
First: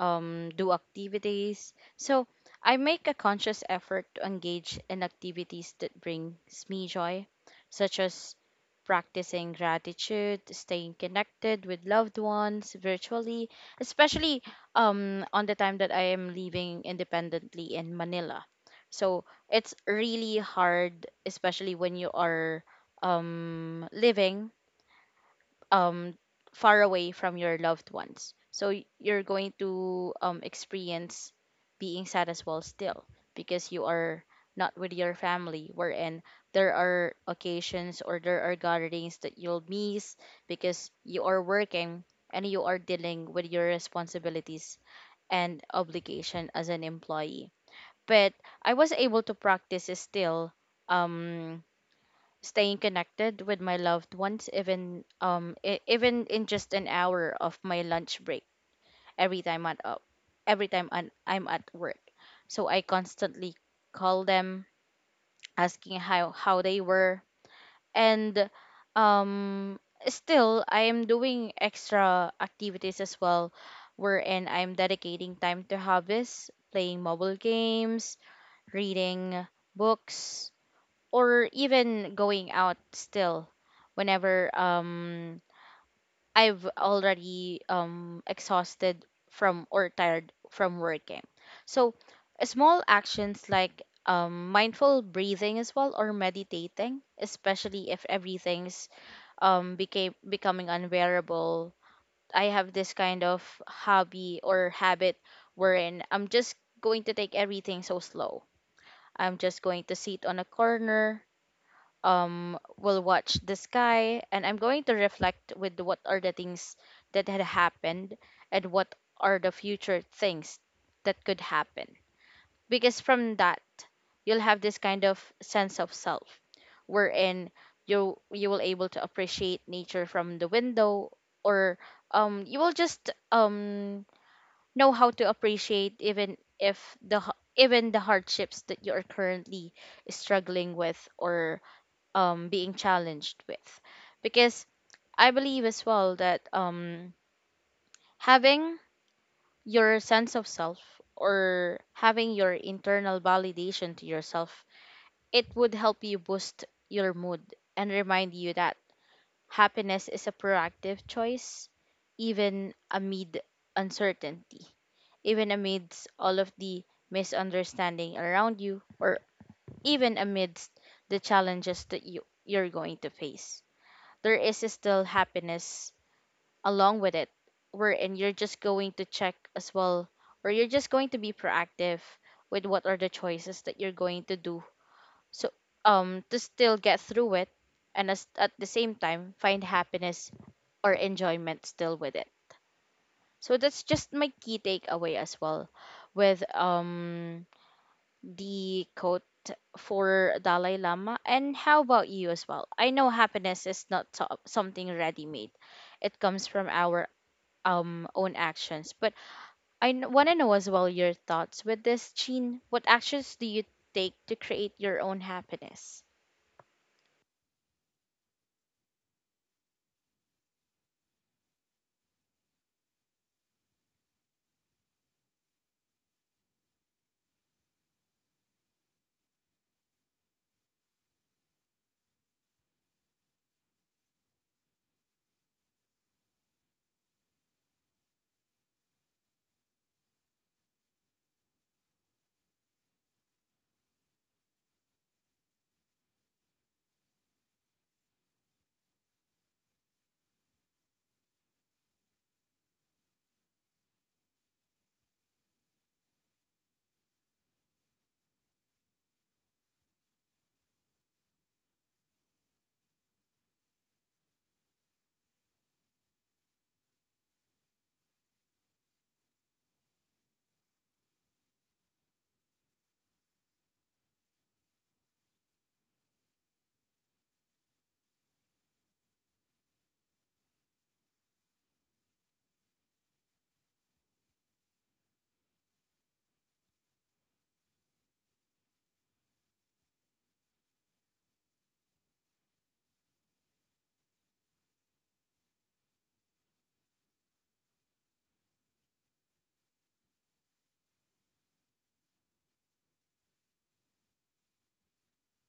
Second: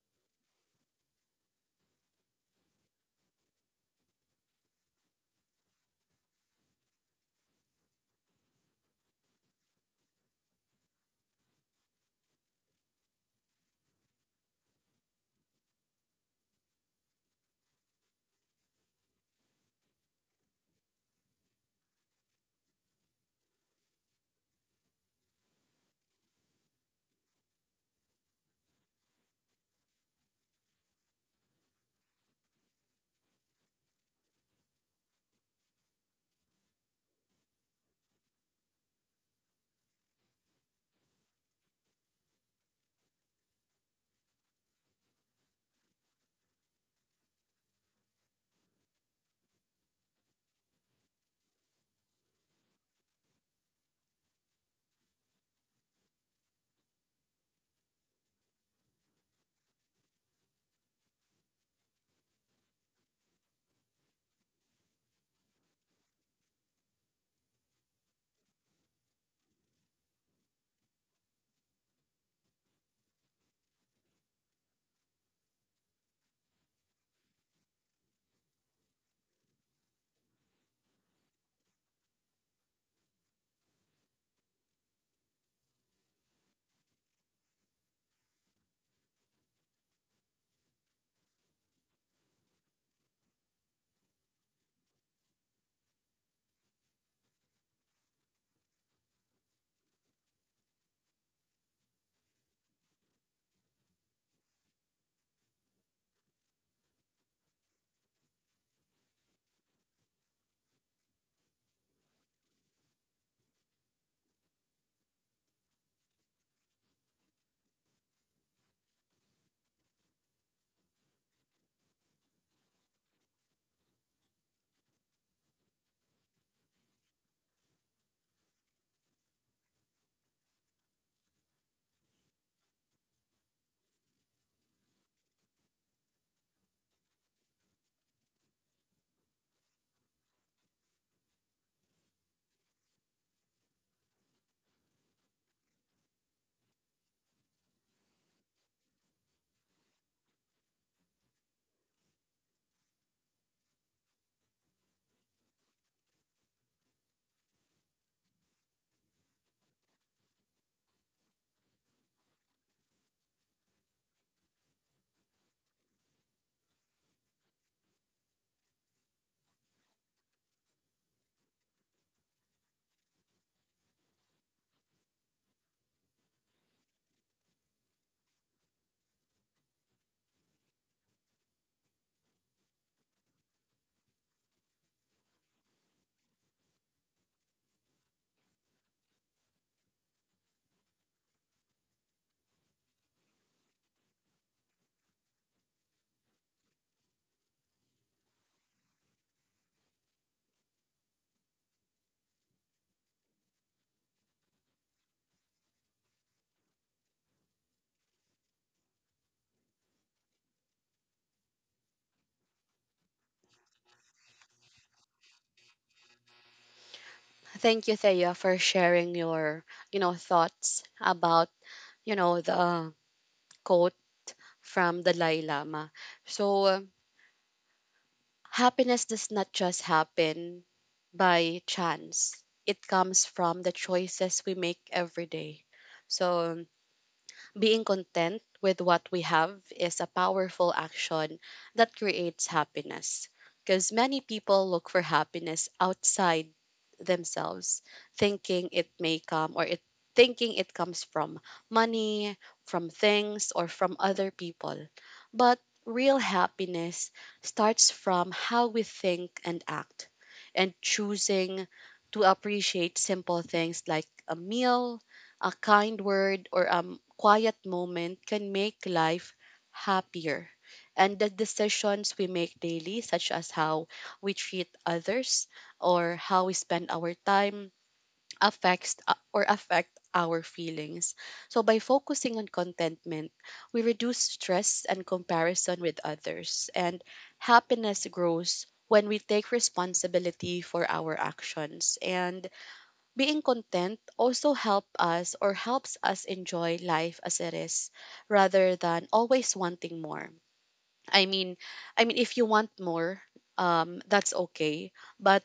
S2: do activities. So I make a conscious effort to engage in activities that brings me joy, such as practicing gratitude, staying connected with loved ones virtually, especially on the time that I am living independently in Manila. So it's really hard, especially when you are living um, far away from your loved ones. You're going to experience being sad as well still because you are not with your family, wherein there are occasions or there are gatherings that you'll miss because you are working and you are dealing with your responsibilities and obligation as an employee, but I was able to practice still um staying connected with my loved ones, even even in just an hour of my lunch break, every time at up every time I'm at work, so I constantly call them asking how they were, and um still I am doing extra activities as well, wherein I'm dedicating time to hobbies, playing mobile games, reading books, or even going out still, whenever I've already exhausted from or tired from working. So small actions like mindful breathing as well or meditating, especially if everything's became becoming unbearable. I have this kind of hobby or habit wherein I'm just going to take everything so slow. I'm just going to sit on a corner, will watch the sky, and I'm going to reflect with what are the things that had happened and what are the future things that could happen. Because from that you'll have this kind of sense of self, wherein you will able to appreciate nature from the window, or you will just know how to appreciate even if even the hardships that you are currently struggling with or being challenged with, because I believe as well that having your sense of self or having your internal validation to yourself, it would help you boost your mood and remind you that happiness is a proactive choice even amid uncertainty, even amidst all of the misunderstanding around you, or even amidst the challenges that you're going to face, there is still happiness along with it, wherein you're just going to check as well, or you're just going to be proactive with what are the choices that you're going to do, so to still get through it and at the same time find happiness or enjoyment still with it. So that's just my key takeaway as well with the quote for Dalai Lama. And how about you as well? I know happiness is not something ready made, it comes from our own actions. But I want to know as well your thoughts with this, Jean. What actions do you take to create your own happiness?
S1: Thank you, Thea, for sharing your, you know, thoughts about, you know, the quote from Dalai Lama. So, happiness does not just happen by chance. It comes from the choices we make every day. So, being content with what we have is a powerful action that creates happiness. Because many people look for happiness outside themselves, thinking it may come or it thinking it comes from money, from things, or from other people. But real happiness starts from how we think and act, and choosing to appreciate simple things like a meal, a kind word, or a quiet moment can make life happier. And the decisions we make daily, such as how we treat others or how we spend our time, affect our feelings. So by focusing on contentment, we reduce stress and comparison with others. And happiness grows when we take responsibility for our actions. And being content also helps us enjoy life as it is rather than always wanting more. I mean, I mean if you want more, that's okay, but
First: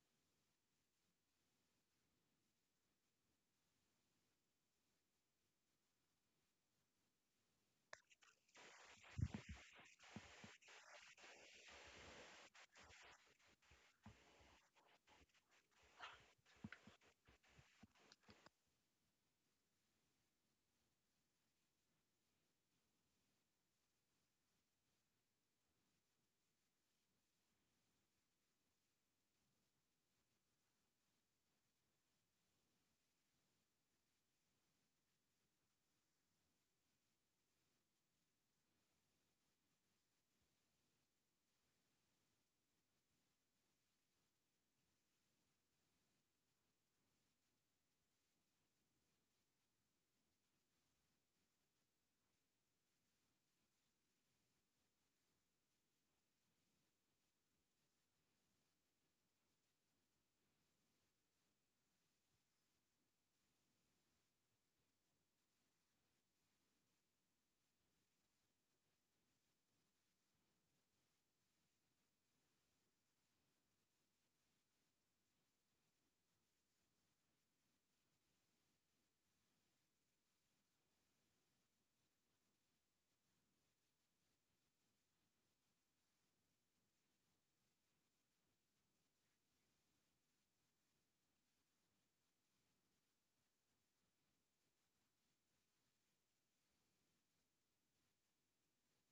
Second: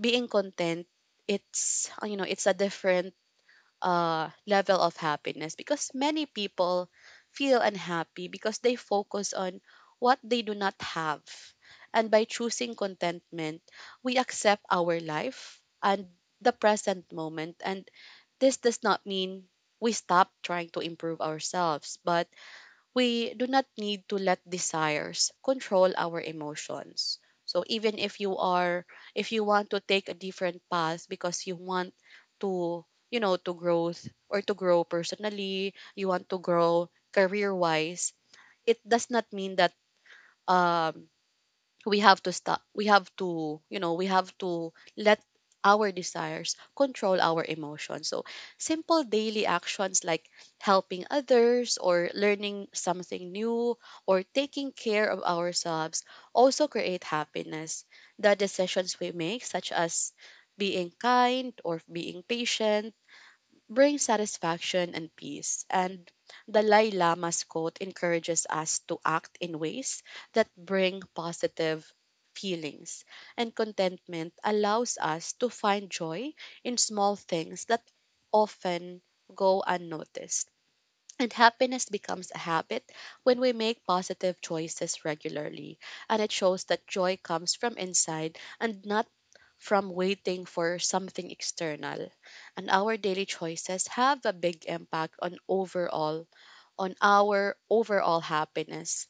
S1: being content, it's you know, it's a different level of happiness because many people feel unhappy because they focus on what they do not have. And by choosing contentment, we accept our life and the present moment, and this does not mean we stop trying to improve ourselves, but we do not need to let desires control our emotions. So even if you are if you want to take a different path because you want to, you know, to grow personally, you want to grow career-wise, it does not mean that um we have to stop we have to you know, we have to let our desires control our emotions. So simple daily actions like helping others or learning something new or taking care of ourselves also create happiness. The decisions we make such as being kind or being patient bring satisfaction and peace. And Dalai Lama's quote encourages us to act in ways that bring positive feelings. And contentment allows us to find joy in small things that often go unnoticed. And happiness becomes a habit when we make positive choices regularly. And it shows that joy comes from inside and not from waiting for something external. And our daily choices have a big impact on overall on our overall happiness.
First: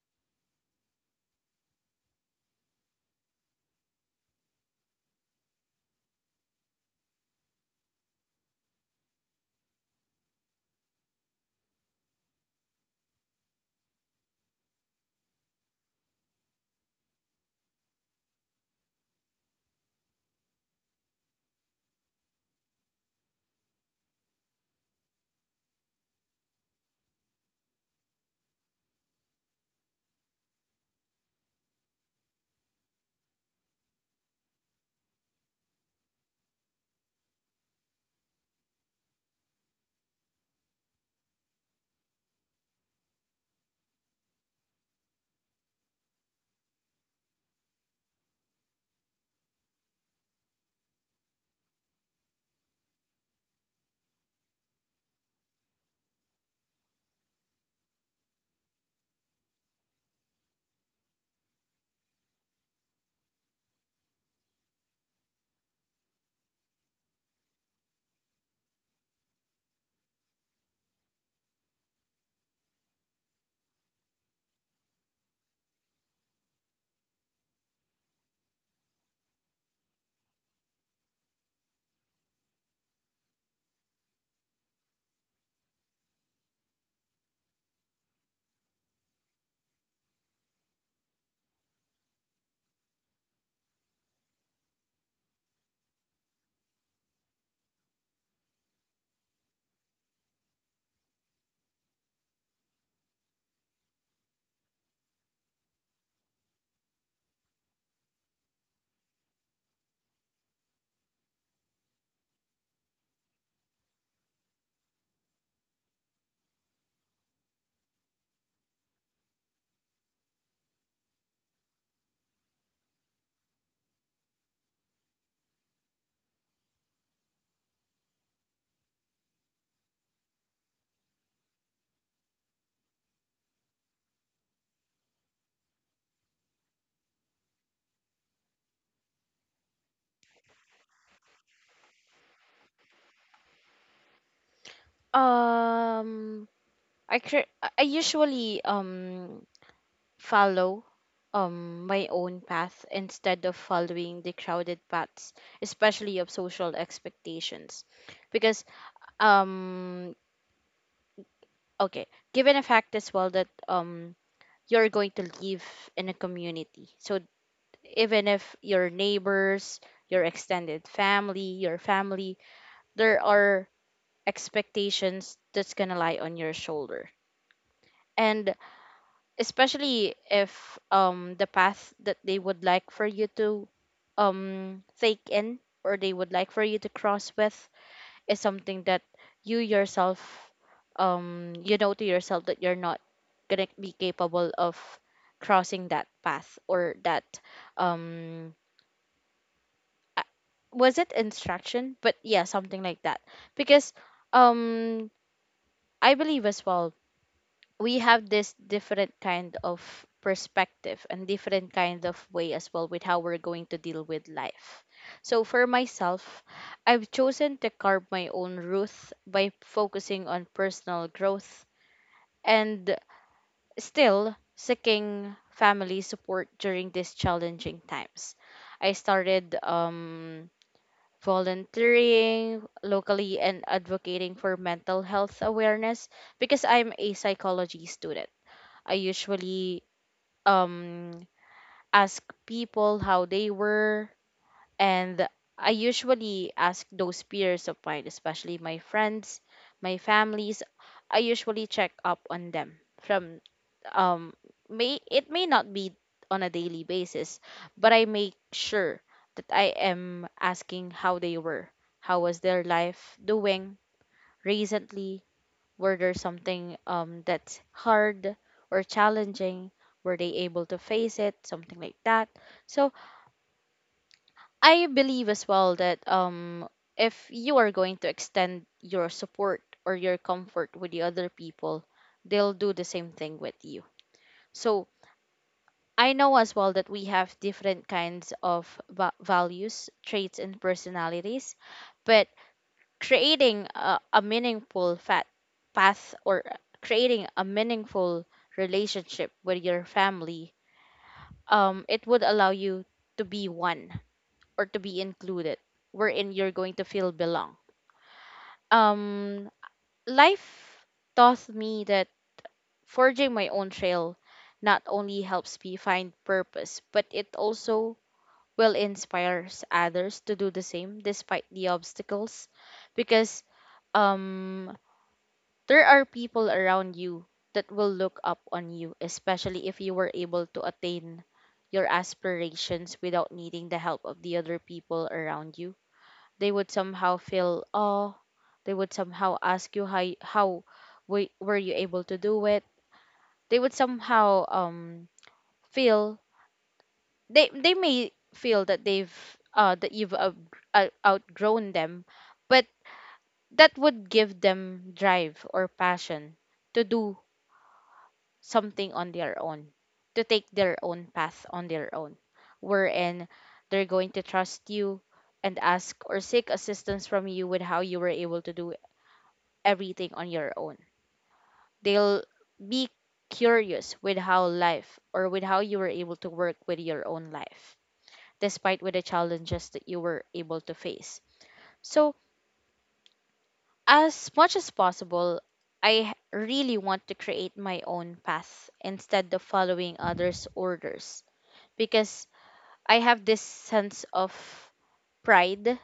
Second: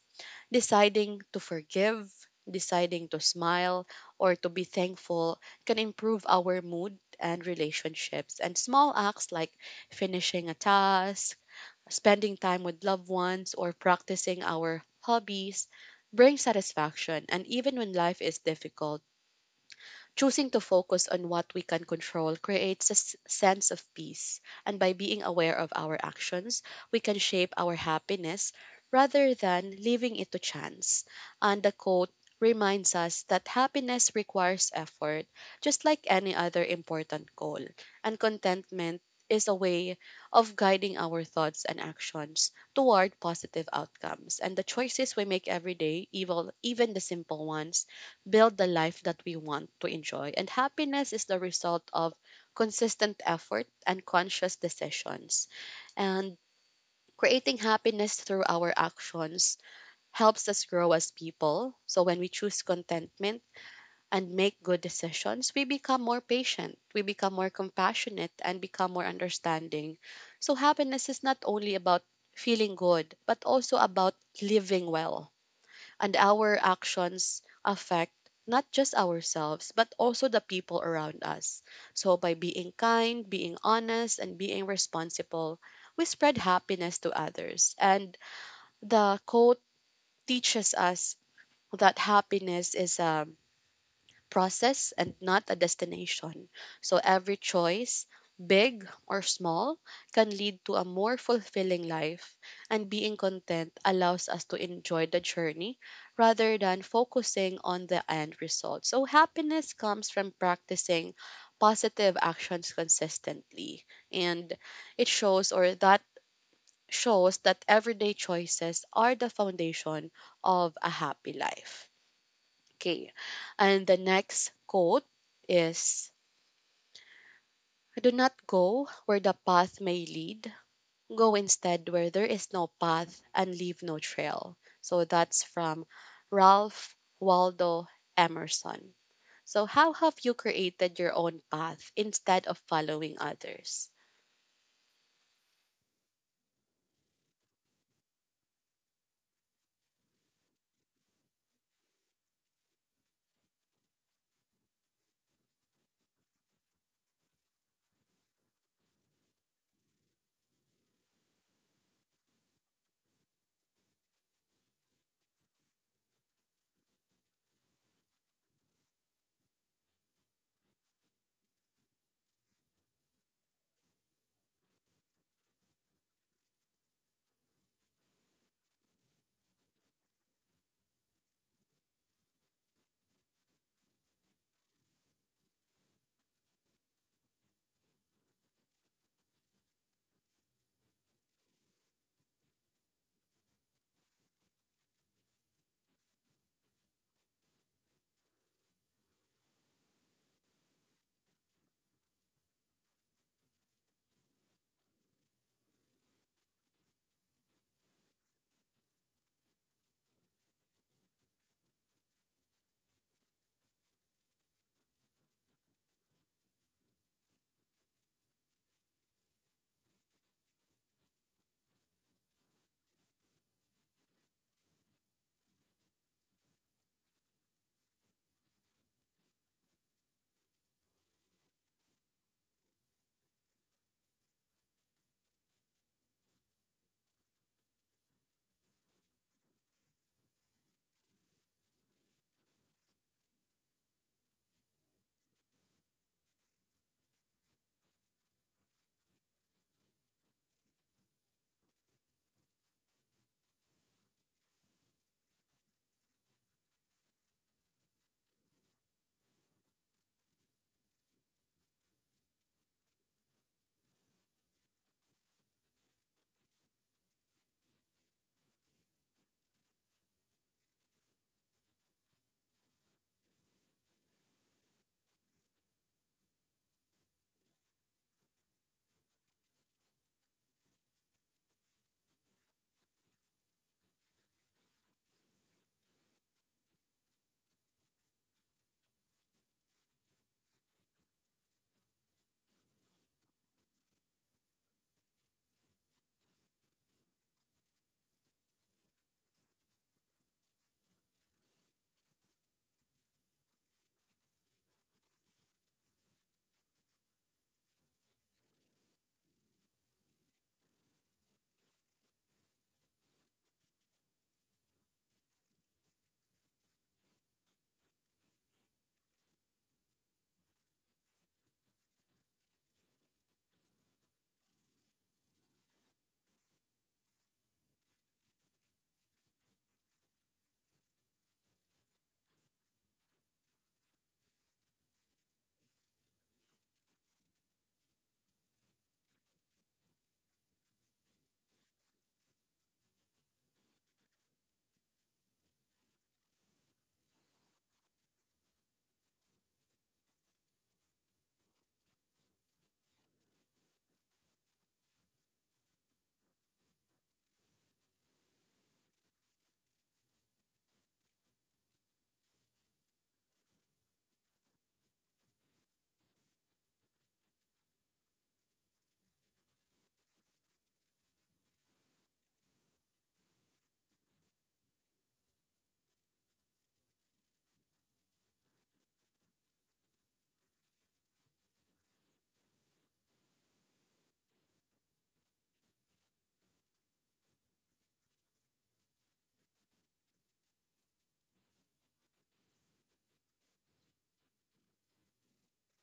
S1: Deciding to forgive, deciding to smile or to be thankful can improve our mood and relationships. And small acts like finishing a task, spending time with loved ones or practicing our hobbies bring satisfaction. And even when life is difficult, choosing to focus on what we can control creates a sense of peace, and by being aware of our actions, we can shape our happiness rather than leaving it to chance. And the quote reminds us that happiness requires effort, just like any other important goal, and contentment is a way of guiding our thoughts and actions toward positive outcomes. And the choices we make every day, even the simple ones, build the life that we want to enjoy. And happiness is the result of consistent effort and conscious decisions. And creating happiness through our actions helps us grow as people. So when we choose contentment and make good decisions, we become more patient, we become more compassionate, and become more understanding. So, happiness is not only about feeling good, but also about living well, and our actions affect not just ourselves but also the people around us. So by being kind, being honest and being responsible, we spread happiness to others. And the quote teaches us that happiness is a process and not a destination. So every choice, big or small, can lead to a more fulfilling life, and being content allows us to enjoy the journey rather than focusing on the end result. So happiness comes from practicing positive actions consistently, and it shows or that shows that everyday choices are the foundation of a happy life. Okay. And the next quote is, "Do not go where the path may lead. Go instead where there is no path and leave no trail." So that's from Ralph Waldo Emerson. So, how have you created your own path instead of following others?
S2: Um, I cre- I usually follow my own path instead of following the crowded paths, especially of social expectations, because um okay, given a fact as well that you're going to live in a community, so even if your neighbors, your extended family, your family, there are expectations that's going to lie on your shoulder, and especially if the path that they would like for you to take in, or they would like for you to cross with, is something that you yourself you know to yourself that you're not gonna be capable of crossing that path, or that um a- was it instruction, but yeah, something like that, because um I believe as well we have this different kind of perspective and different kind of way as well with how we're going to deal with life. So for myself, I've chosen to carve my own route by focusing on personal growth and still seeking family support during these challenging times. I started volunteering locally and advocating for mental health awareness because I'm a psychology student. I usually um ask people how they were, and I usually ask those peers of mine, especially my friends, my families. I usually check up on them from um may it may not be on a daily basis, but I make sure that I am asking how they were, how was their life doing recently, were there something that's hard or challenging? Were they able to face it? Something like that. So I believe as well that if you are going to extend your support or your comfort with the other people, they'll do the same thing with you. So I know as well that we have different kinds of values, traits, and personalities, but creating a meaningful fat path, or creating a meaningful relationship with your family, it would allow you to be one or to be included, wherein you're going to feel belong. um Life taught me that forging my own trail not only helps me find purpose but it also will inspires others to do the same despite the obstacles, because um there are people around you that will look up on you, especially if you were able to attain your aspirations without needing the help of the other people around you. They would somehow feel, oh, they would somehow ask you how were you able to do it. They would somehow feel they may feel that they've that you've outgrown them, but that would give them drive or passion to do something on their own, to take their own path on their own, wherein they're going to trust you and ask or seek assistance from you with how you were able to do everything on your own. They'll be curious with how life or with how you were able to work with your own life, despite with the challenges that you were able to face. So, as much as possible, I really want to create my own path instead of following others' orders because I have this sense of pride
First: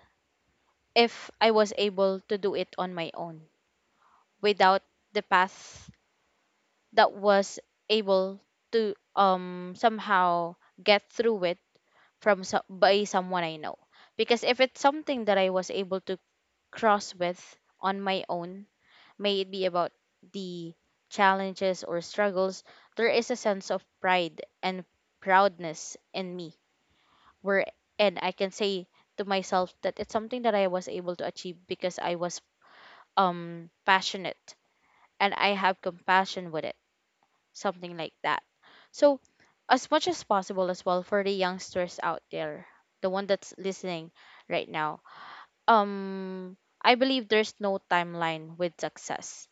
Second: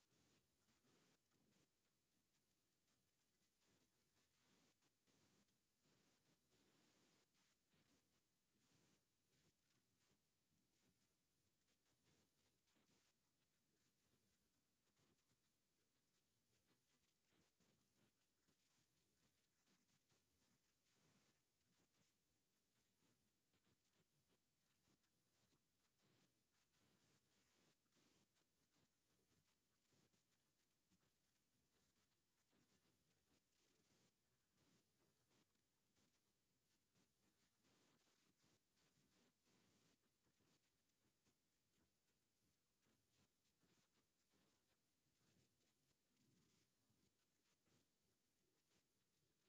S2: if I was able to do it on my own without the path that was able to somehow get through it from by someone I know, because if it's something that I was able to cross with on my own, may it be about the challenges or struggles, there is a sense of pride and proudness in me where and I can say to myself that it's something that I was able to achieve because I was passionate and I have compassion with it, something like that. So as much as possible as well for the youngsters out there, the one that's listening right now, um I believe there's no timeline with success.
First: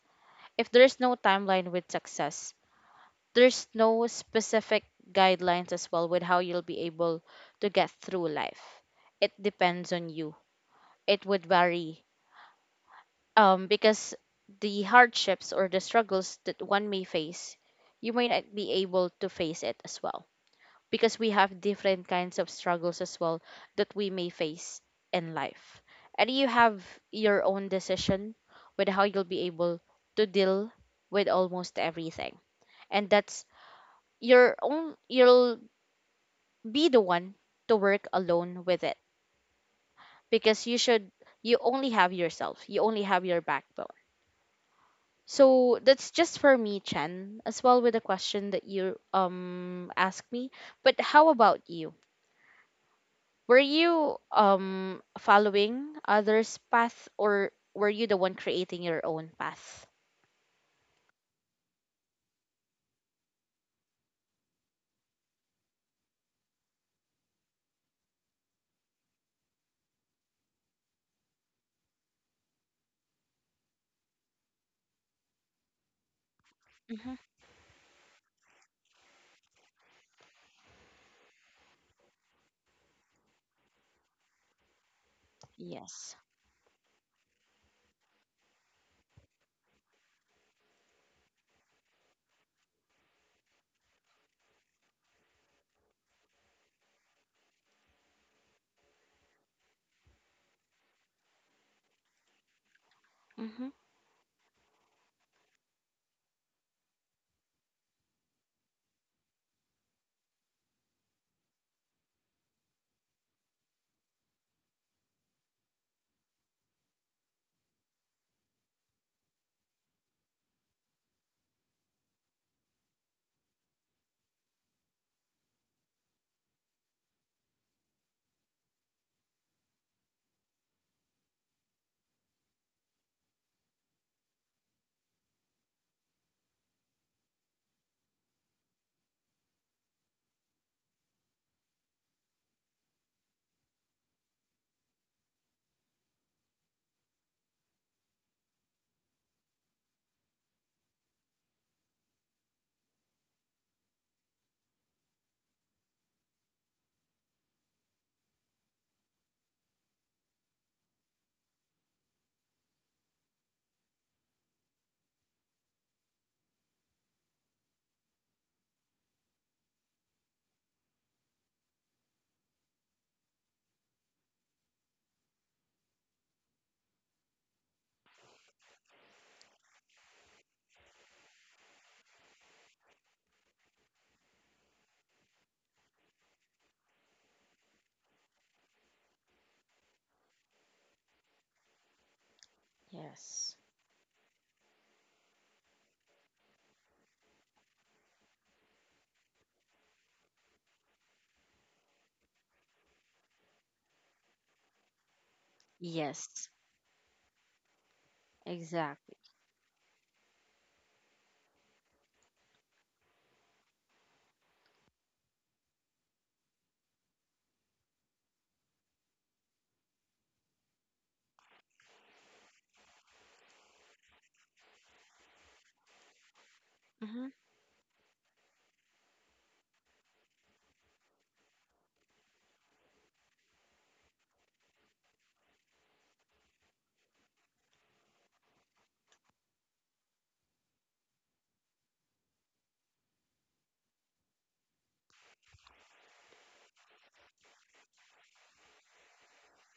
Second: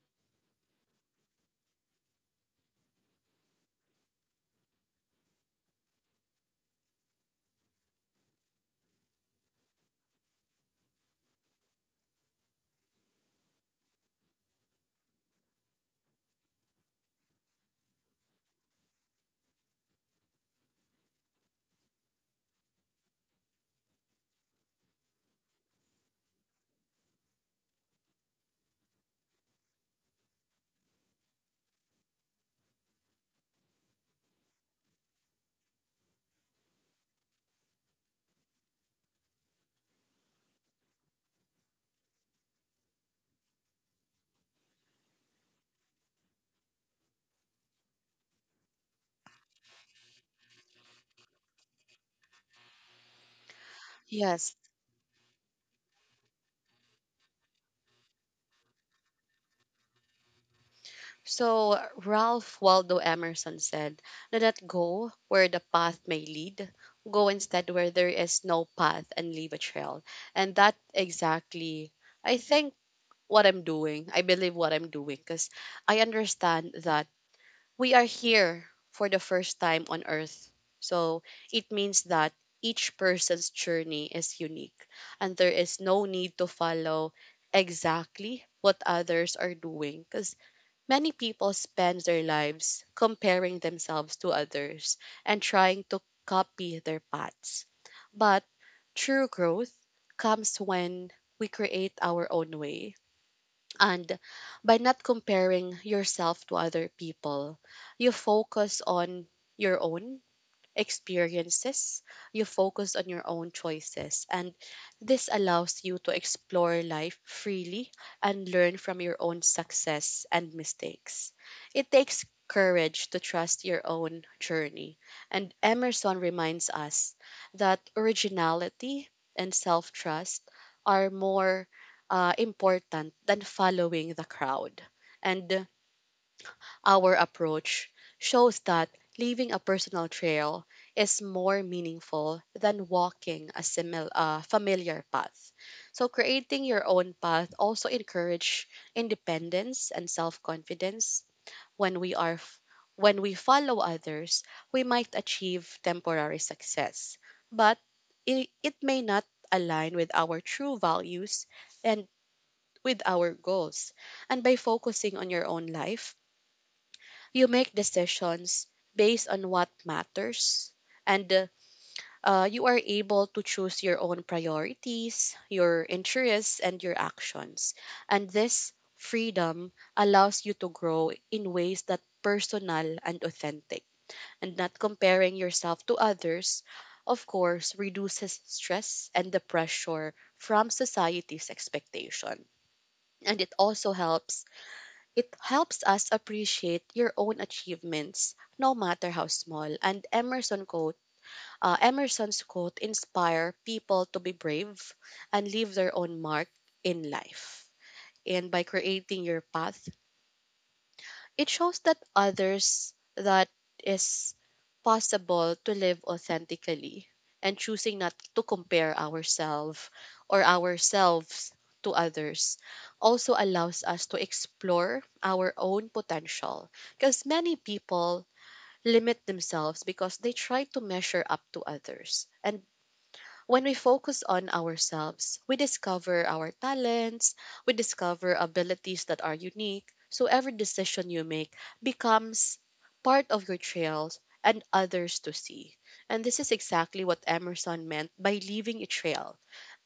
S2: If there's no timeline with success, there's no specific guidelines as well with how you'll be able to get through life. It depends on you, it would vary, because the hardships or the struggles that one may face, you may not be able to face it as well because we have different kinds of struggles as well that we may face in life, and you have your own decision with how you'll be able to deal with almost everything. And that's your own, you'll be the one to work alone with it because you should, you only have yourself, you only have your backbone. So that's just for me, Chen, as well with the question that you asked me. But how about you? Were you
S1: Yes.
S2: following others' path or were you the one creating your own path?
S1: So Ralph Waldo Emerson said, "Do not go where the path may lead. Go instead where there is no path and leave a trail." And that exactly, I think, what I'm doing. I believe what I'm doing because I understand that
S2: Mm-hmm.
S1: we are here for the first time on earth. So it means that each person's journey is unique and there is no
S2: Yes.
S1: need to follow exactly what others are doing, because many people spend their lives comparing themselves to others and trying to copy their paths. But true growth comes when we create our own way.
S2: Mm-hmm.
S1: And by not comparing yourself to other people, you focus on your own experiences, you focus on your own choices, and this allows you to explore life freely and learn from your own success and mistakes. It takes courage to trust your own journey, and Emerson reminds us that originality and self trust are more important than following the crowd. And our approach shows that leaving a personal trail is more meaningful than walking a familiar path. So, creating your own path also encourage independence and self confidence. When we are f- when we follow others, we might achieve temporary success, but it may not align with our true values and with our goals. And by focusing on your own life, you make decisions based on what matters, and you are able to choose your own priorities, your interests, and your actions. And this freedom allows you to grow in ways that personal and authentic, and not comparing yourself to others of course reduces stress and the pressure from society's expectation, and
S2: Yes.
S1: it helps us appreciate your own achievements, no matter how small. And Emerson's quote inspire people to be brave and leave their own mark
S2: Yes.
S1: in life. And by
S2: Exactly.
S1: creating your path, it shows that others that is possible to live authentically, and choosing not to compare ourselves or ourselves to others also allows us to explore our own potential, because
S2: Mm-hmm.
S1: many people limit themselves because they try to measure up to others. And when we focus on ourselves, we discover our talents, we discover abilities that are unique. So every decision you make becomes part of your trails and others to see. And this is exactly what Emerson meant by leaving a trail,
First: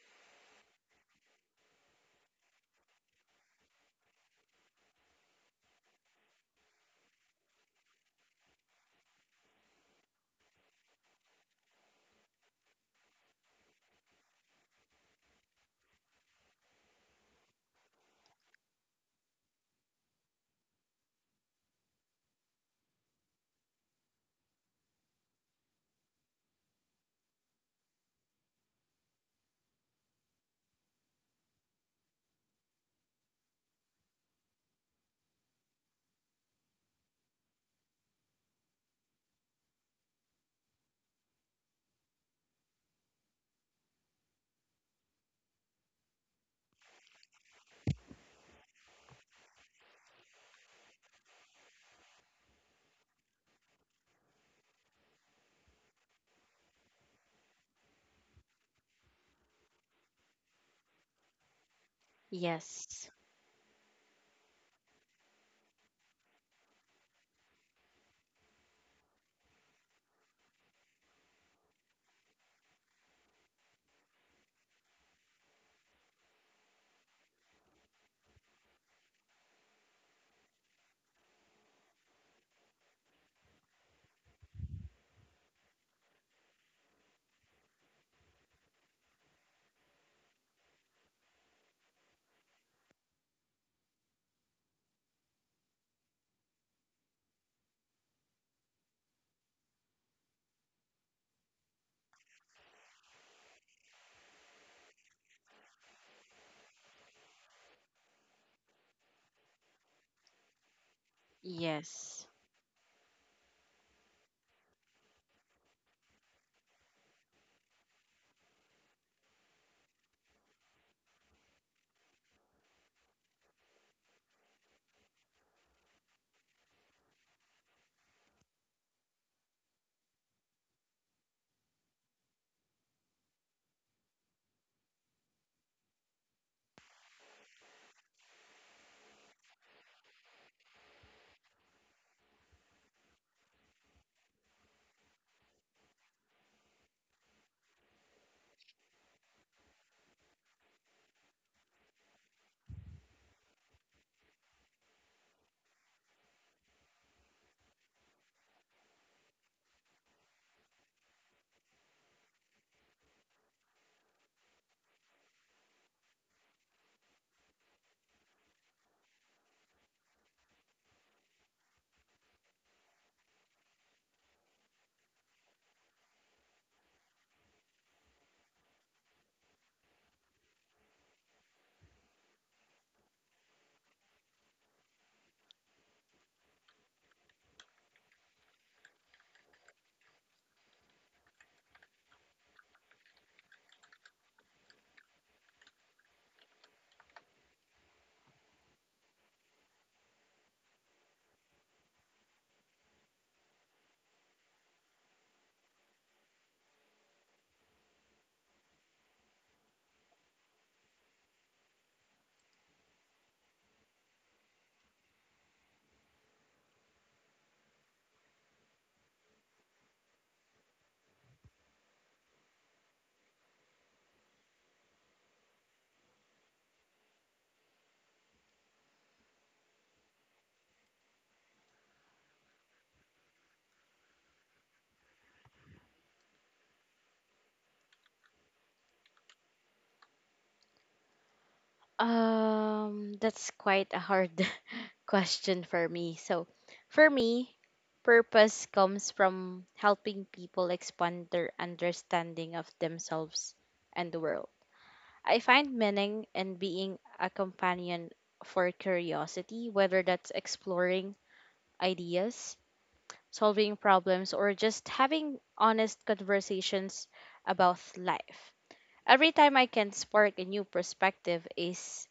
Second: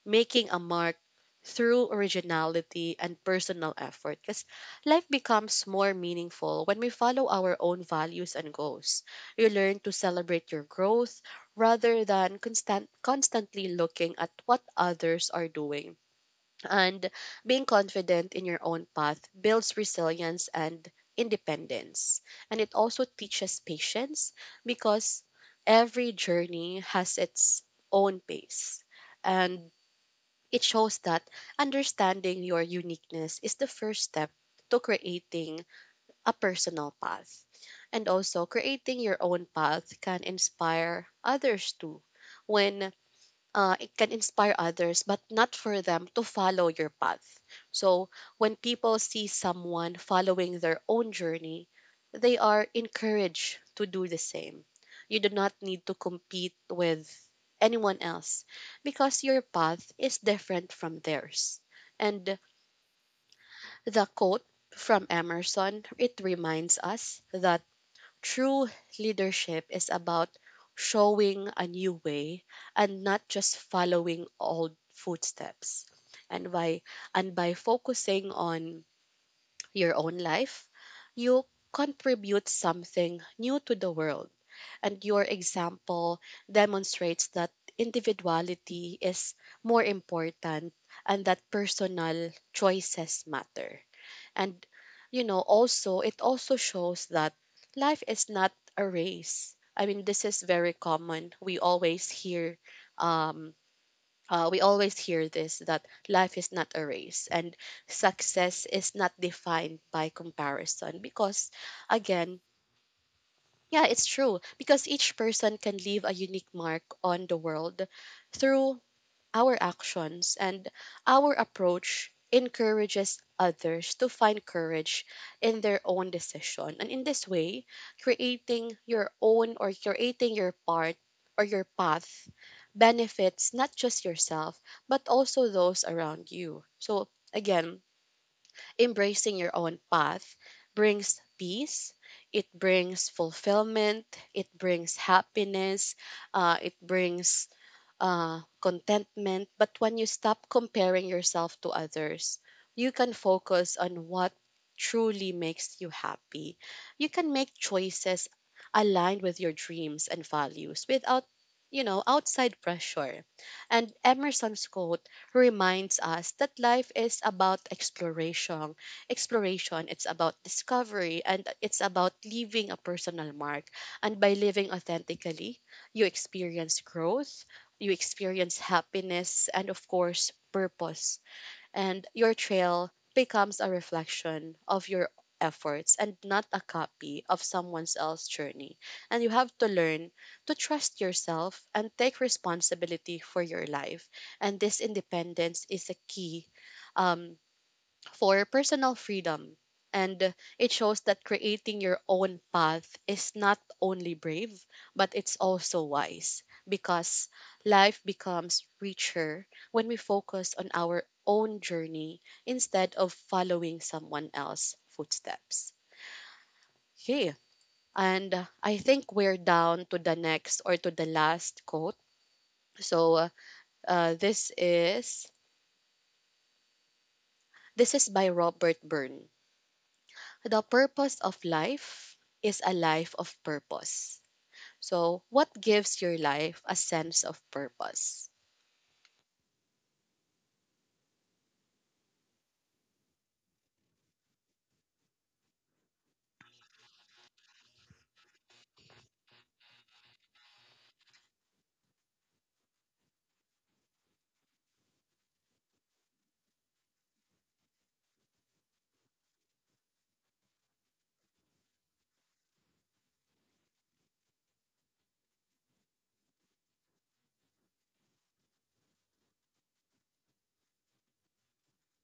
S1: making a mark through originality and personal effort, because life becomes more meaningful when we follow our own values and goals. You learn to celebrate your growth rather than constantly looking at what others are doing, and being confident in your own path builds resilience and independence, and it also teaches patience, because every journey has its own pace. And it shows that understanding your uniqueness is the first step to creating a personal path. And also, creating your own path can inspire others too. When It can inspire others, but not for them to follow your path. So when people see someone following their own journey, they are encouraged to do the same. You do not need to compete with anyone else because your path is different from theirs. And
S2: Yes.
S1: the quote from Emerson, it reminds us that true leadership is about showing a new way and not just following old footsteps. And by and by focusing on your own life, you contribute something new to the world. And your example demonstrates that individuality is more important and that personal choices matter. And you know, also it also shows that life is not a race. I mean, this is very common. Um we always hear this that life is not a race and success is not defined by comparison. Because
S2: Yes.
S1: again, yeah, it's true, because each person can leave a unique mark on the world through our actions, and our approach encourages others to find courage in their own decision. And in this way, creating your own or creating your part or your path benefits not just yourself, but also those around you. So, again, embracing your own path brings peace, it brings fulfillment, it brings happiness, it brings contentment. But when you stop comparing yourself to others, you can focus on what truly makes you happy. You can make choices aligned with your dreams and values without, you know, outside pressure. And Emerson's quote reminds us that life is about exploration. Exploration, it's about discovery, and it's about leaving a personal mark. And by living authentically, you experience growth, you experience happiness and, of course, purpose. And your trail becomes a reflection of your efforts and not a copy of someone else's journey. And you have to learn to trust yourself and take responsibility for your life. And this independence is a key, um, for personal freedom. And it shows that creating your own path is not only brave, but it's also wise, because life becomes richer when we focus on our own journey instead of following someone else's footsteps. Okay, and I think we're down to the next or to the last quote. So this is by Robert Byrne. "The purpose of life is a life of purpose." So, what gives your life a sense of purpose?
S2: That's quite a hard question for me. So, for me, purpose comes from helping people expand their understanding of themselves and the world. I find meaning in being a companion for curiosity, whether that's exploring ideas, solving problems, or just having honest conversations about life. Every time I can spark a new perspective is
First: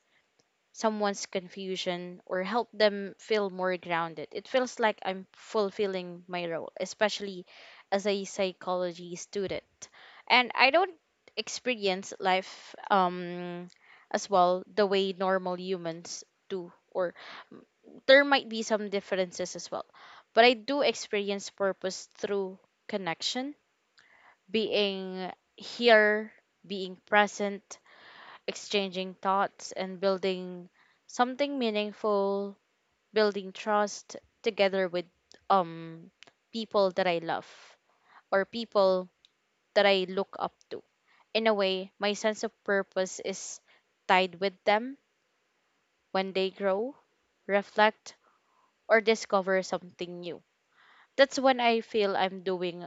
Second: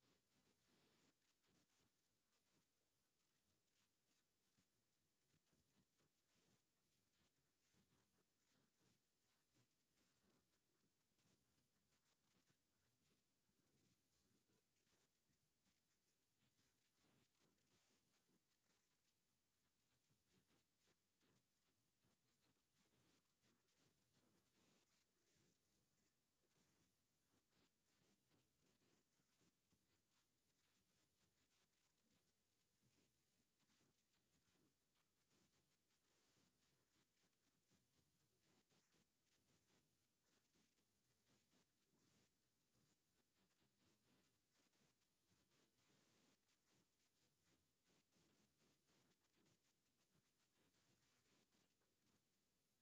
S2: someone's confusion or help them feel more grounded. It feels like I'm fulfilling my role, especially as a psychology student. And I don't experience life, as well, the way normal humans do, or there might be some differences as well. But I do experience purpose through connection, being here, being present, exchanging thoughts and building something meaningful, building trust together with um people that I love or people that I look up to. In a way, my sense of purpose is tied with them when they grow, reflect, or discover something new. That's when I feel I'm doing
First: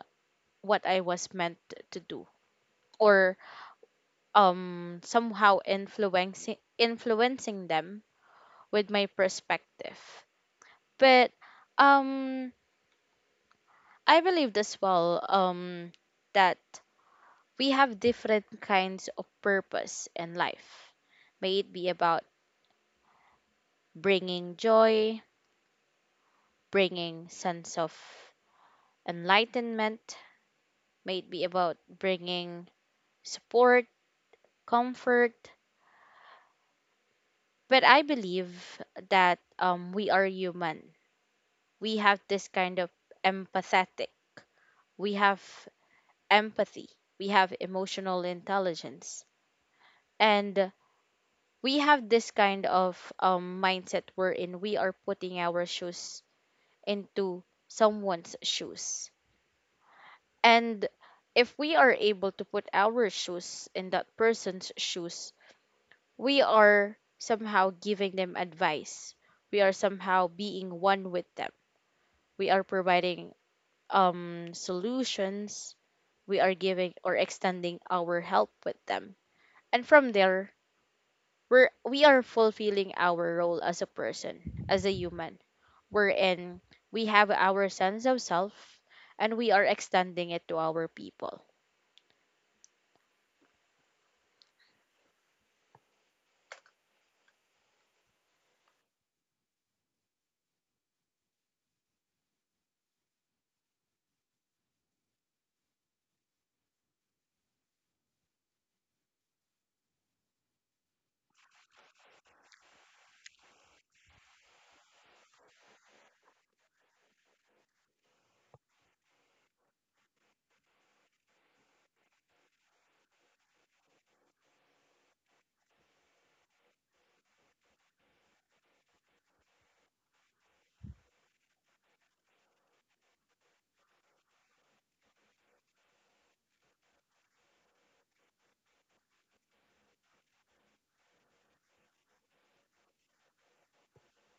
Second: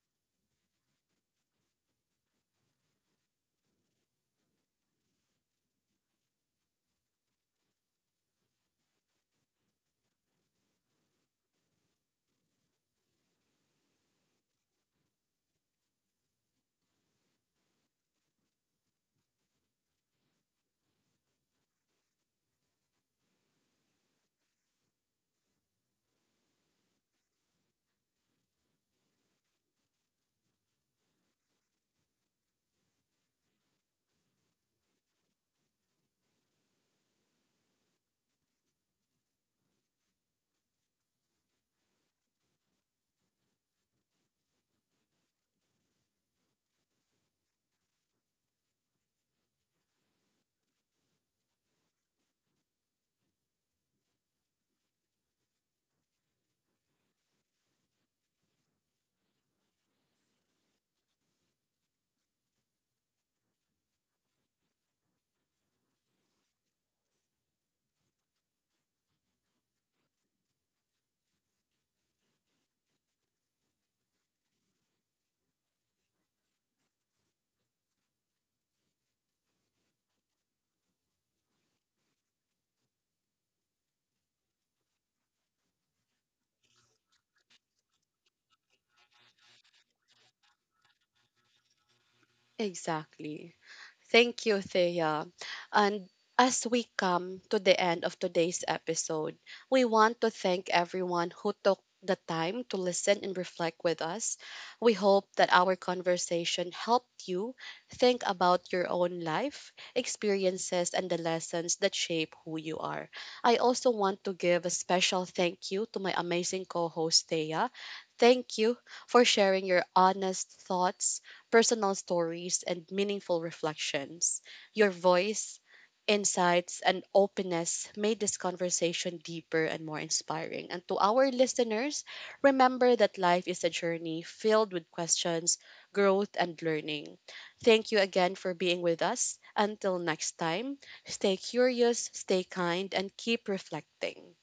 S2: what I was meant to do, or somehow influencing them with my perspective. But um I believed as well that we have different kinds of purpose in life. May it be about bringing joy, bringing sense of enlightenment, may it be about bringing support, comfort. But I believe that we are human. We have this kind of empathetic. We have empathy. We have emotional intelligence. And we have this kind of mindset wherein we are putting our shoes into someone's shoes. And if we are able to put our shoes in that person's shoes, we are somehow giving them advice. We are somehow being one with them. We are providing, solutions. We are giving or extending our help with them. And from there, we are fulfilling our role as a person, as a human wherein we have our sense of self and we are extending it to our people.
S1: Exactly. Thank you, Thea. And as we come to the end of today's episode, we want to thank everyone who took the time to listen and reflect with us. We hope that our conversation helped you think about your own life, experiences, and the lessons that shape who you are. I also want to give a special thank you to my amazing co host, Thea. Thank you for sharing your honest thoughts, personal stories, and meaningful reflections. Your voice, insights, and openness made this conversation deeper and more inspiring. And to our listeners, remember that life is a journey filled with questions, growth, and learning. Thank you again for being with us. Until next time, stay curious, stay kind, and keep reflecting.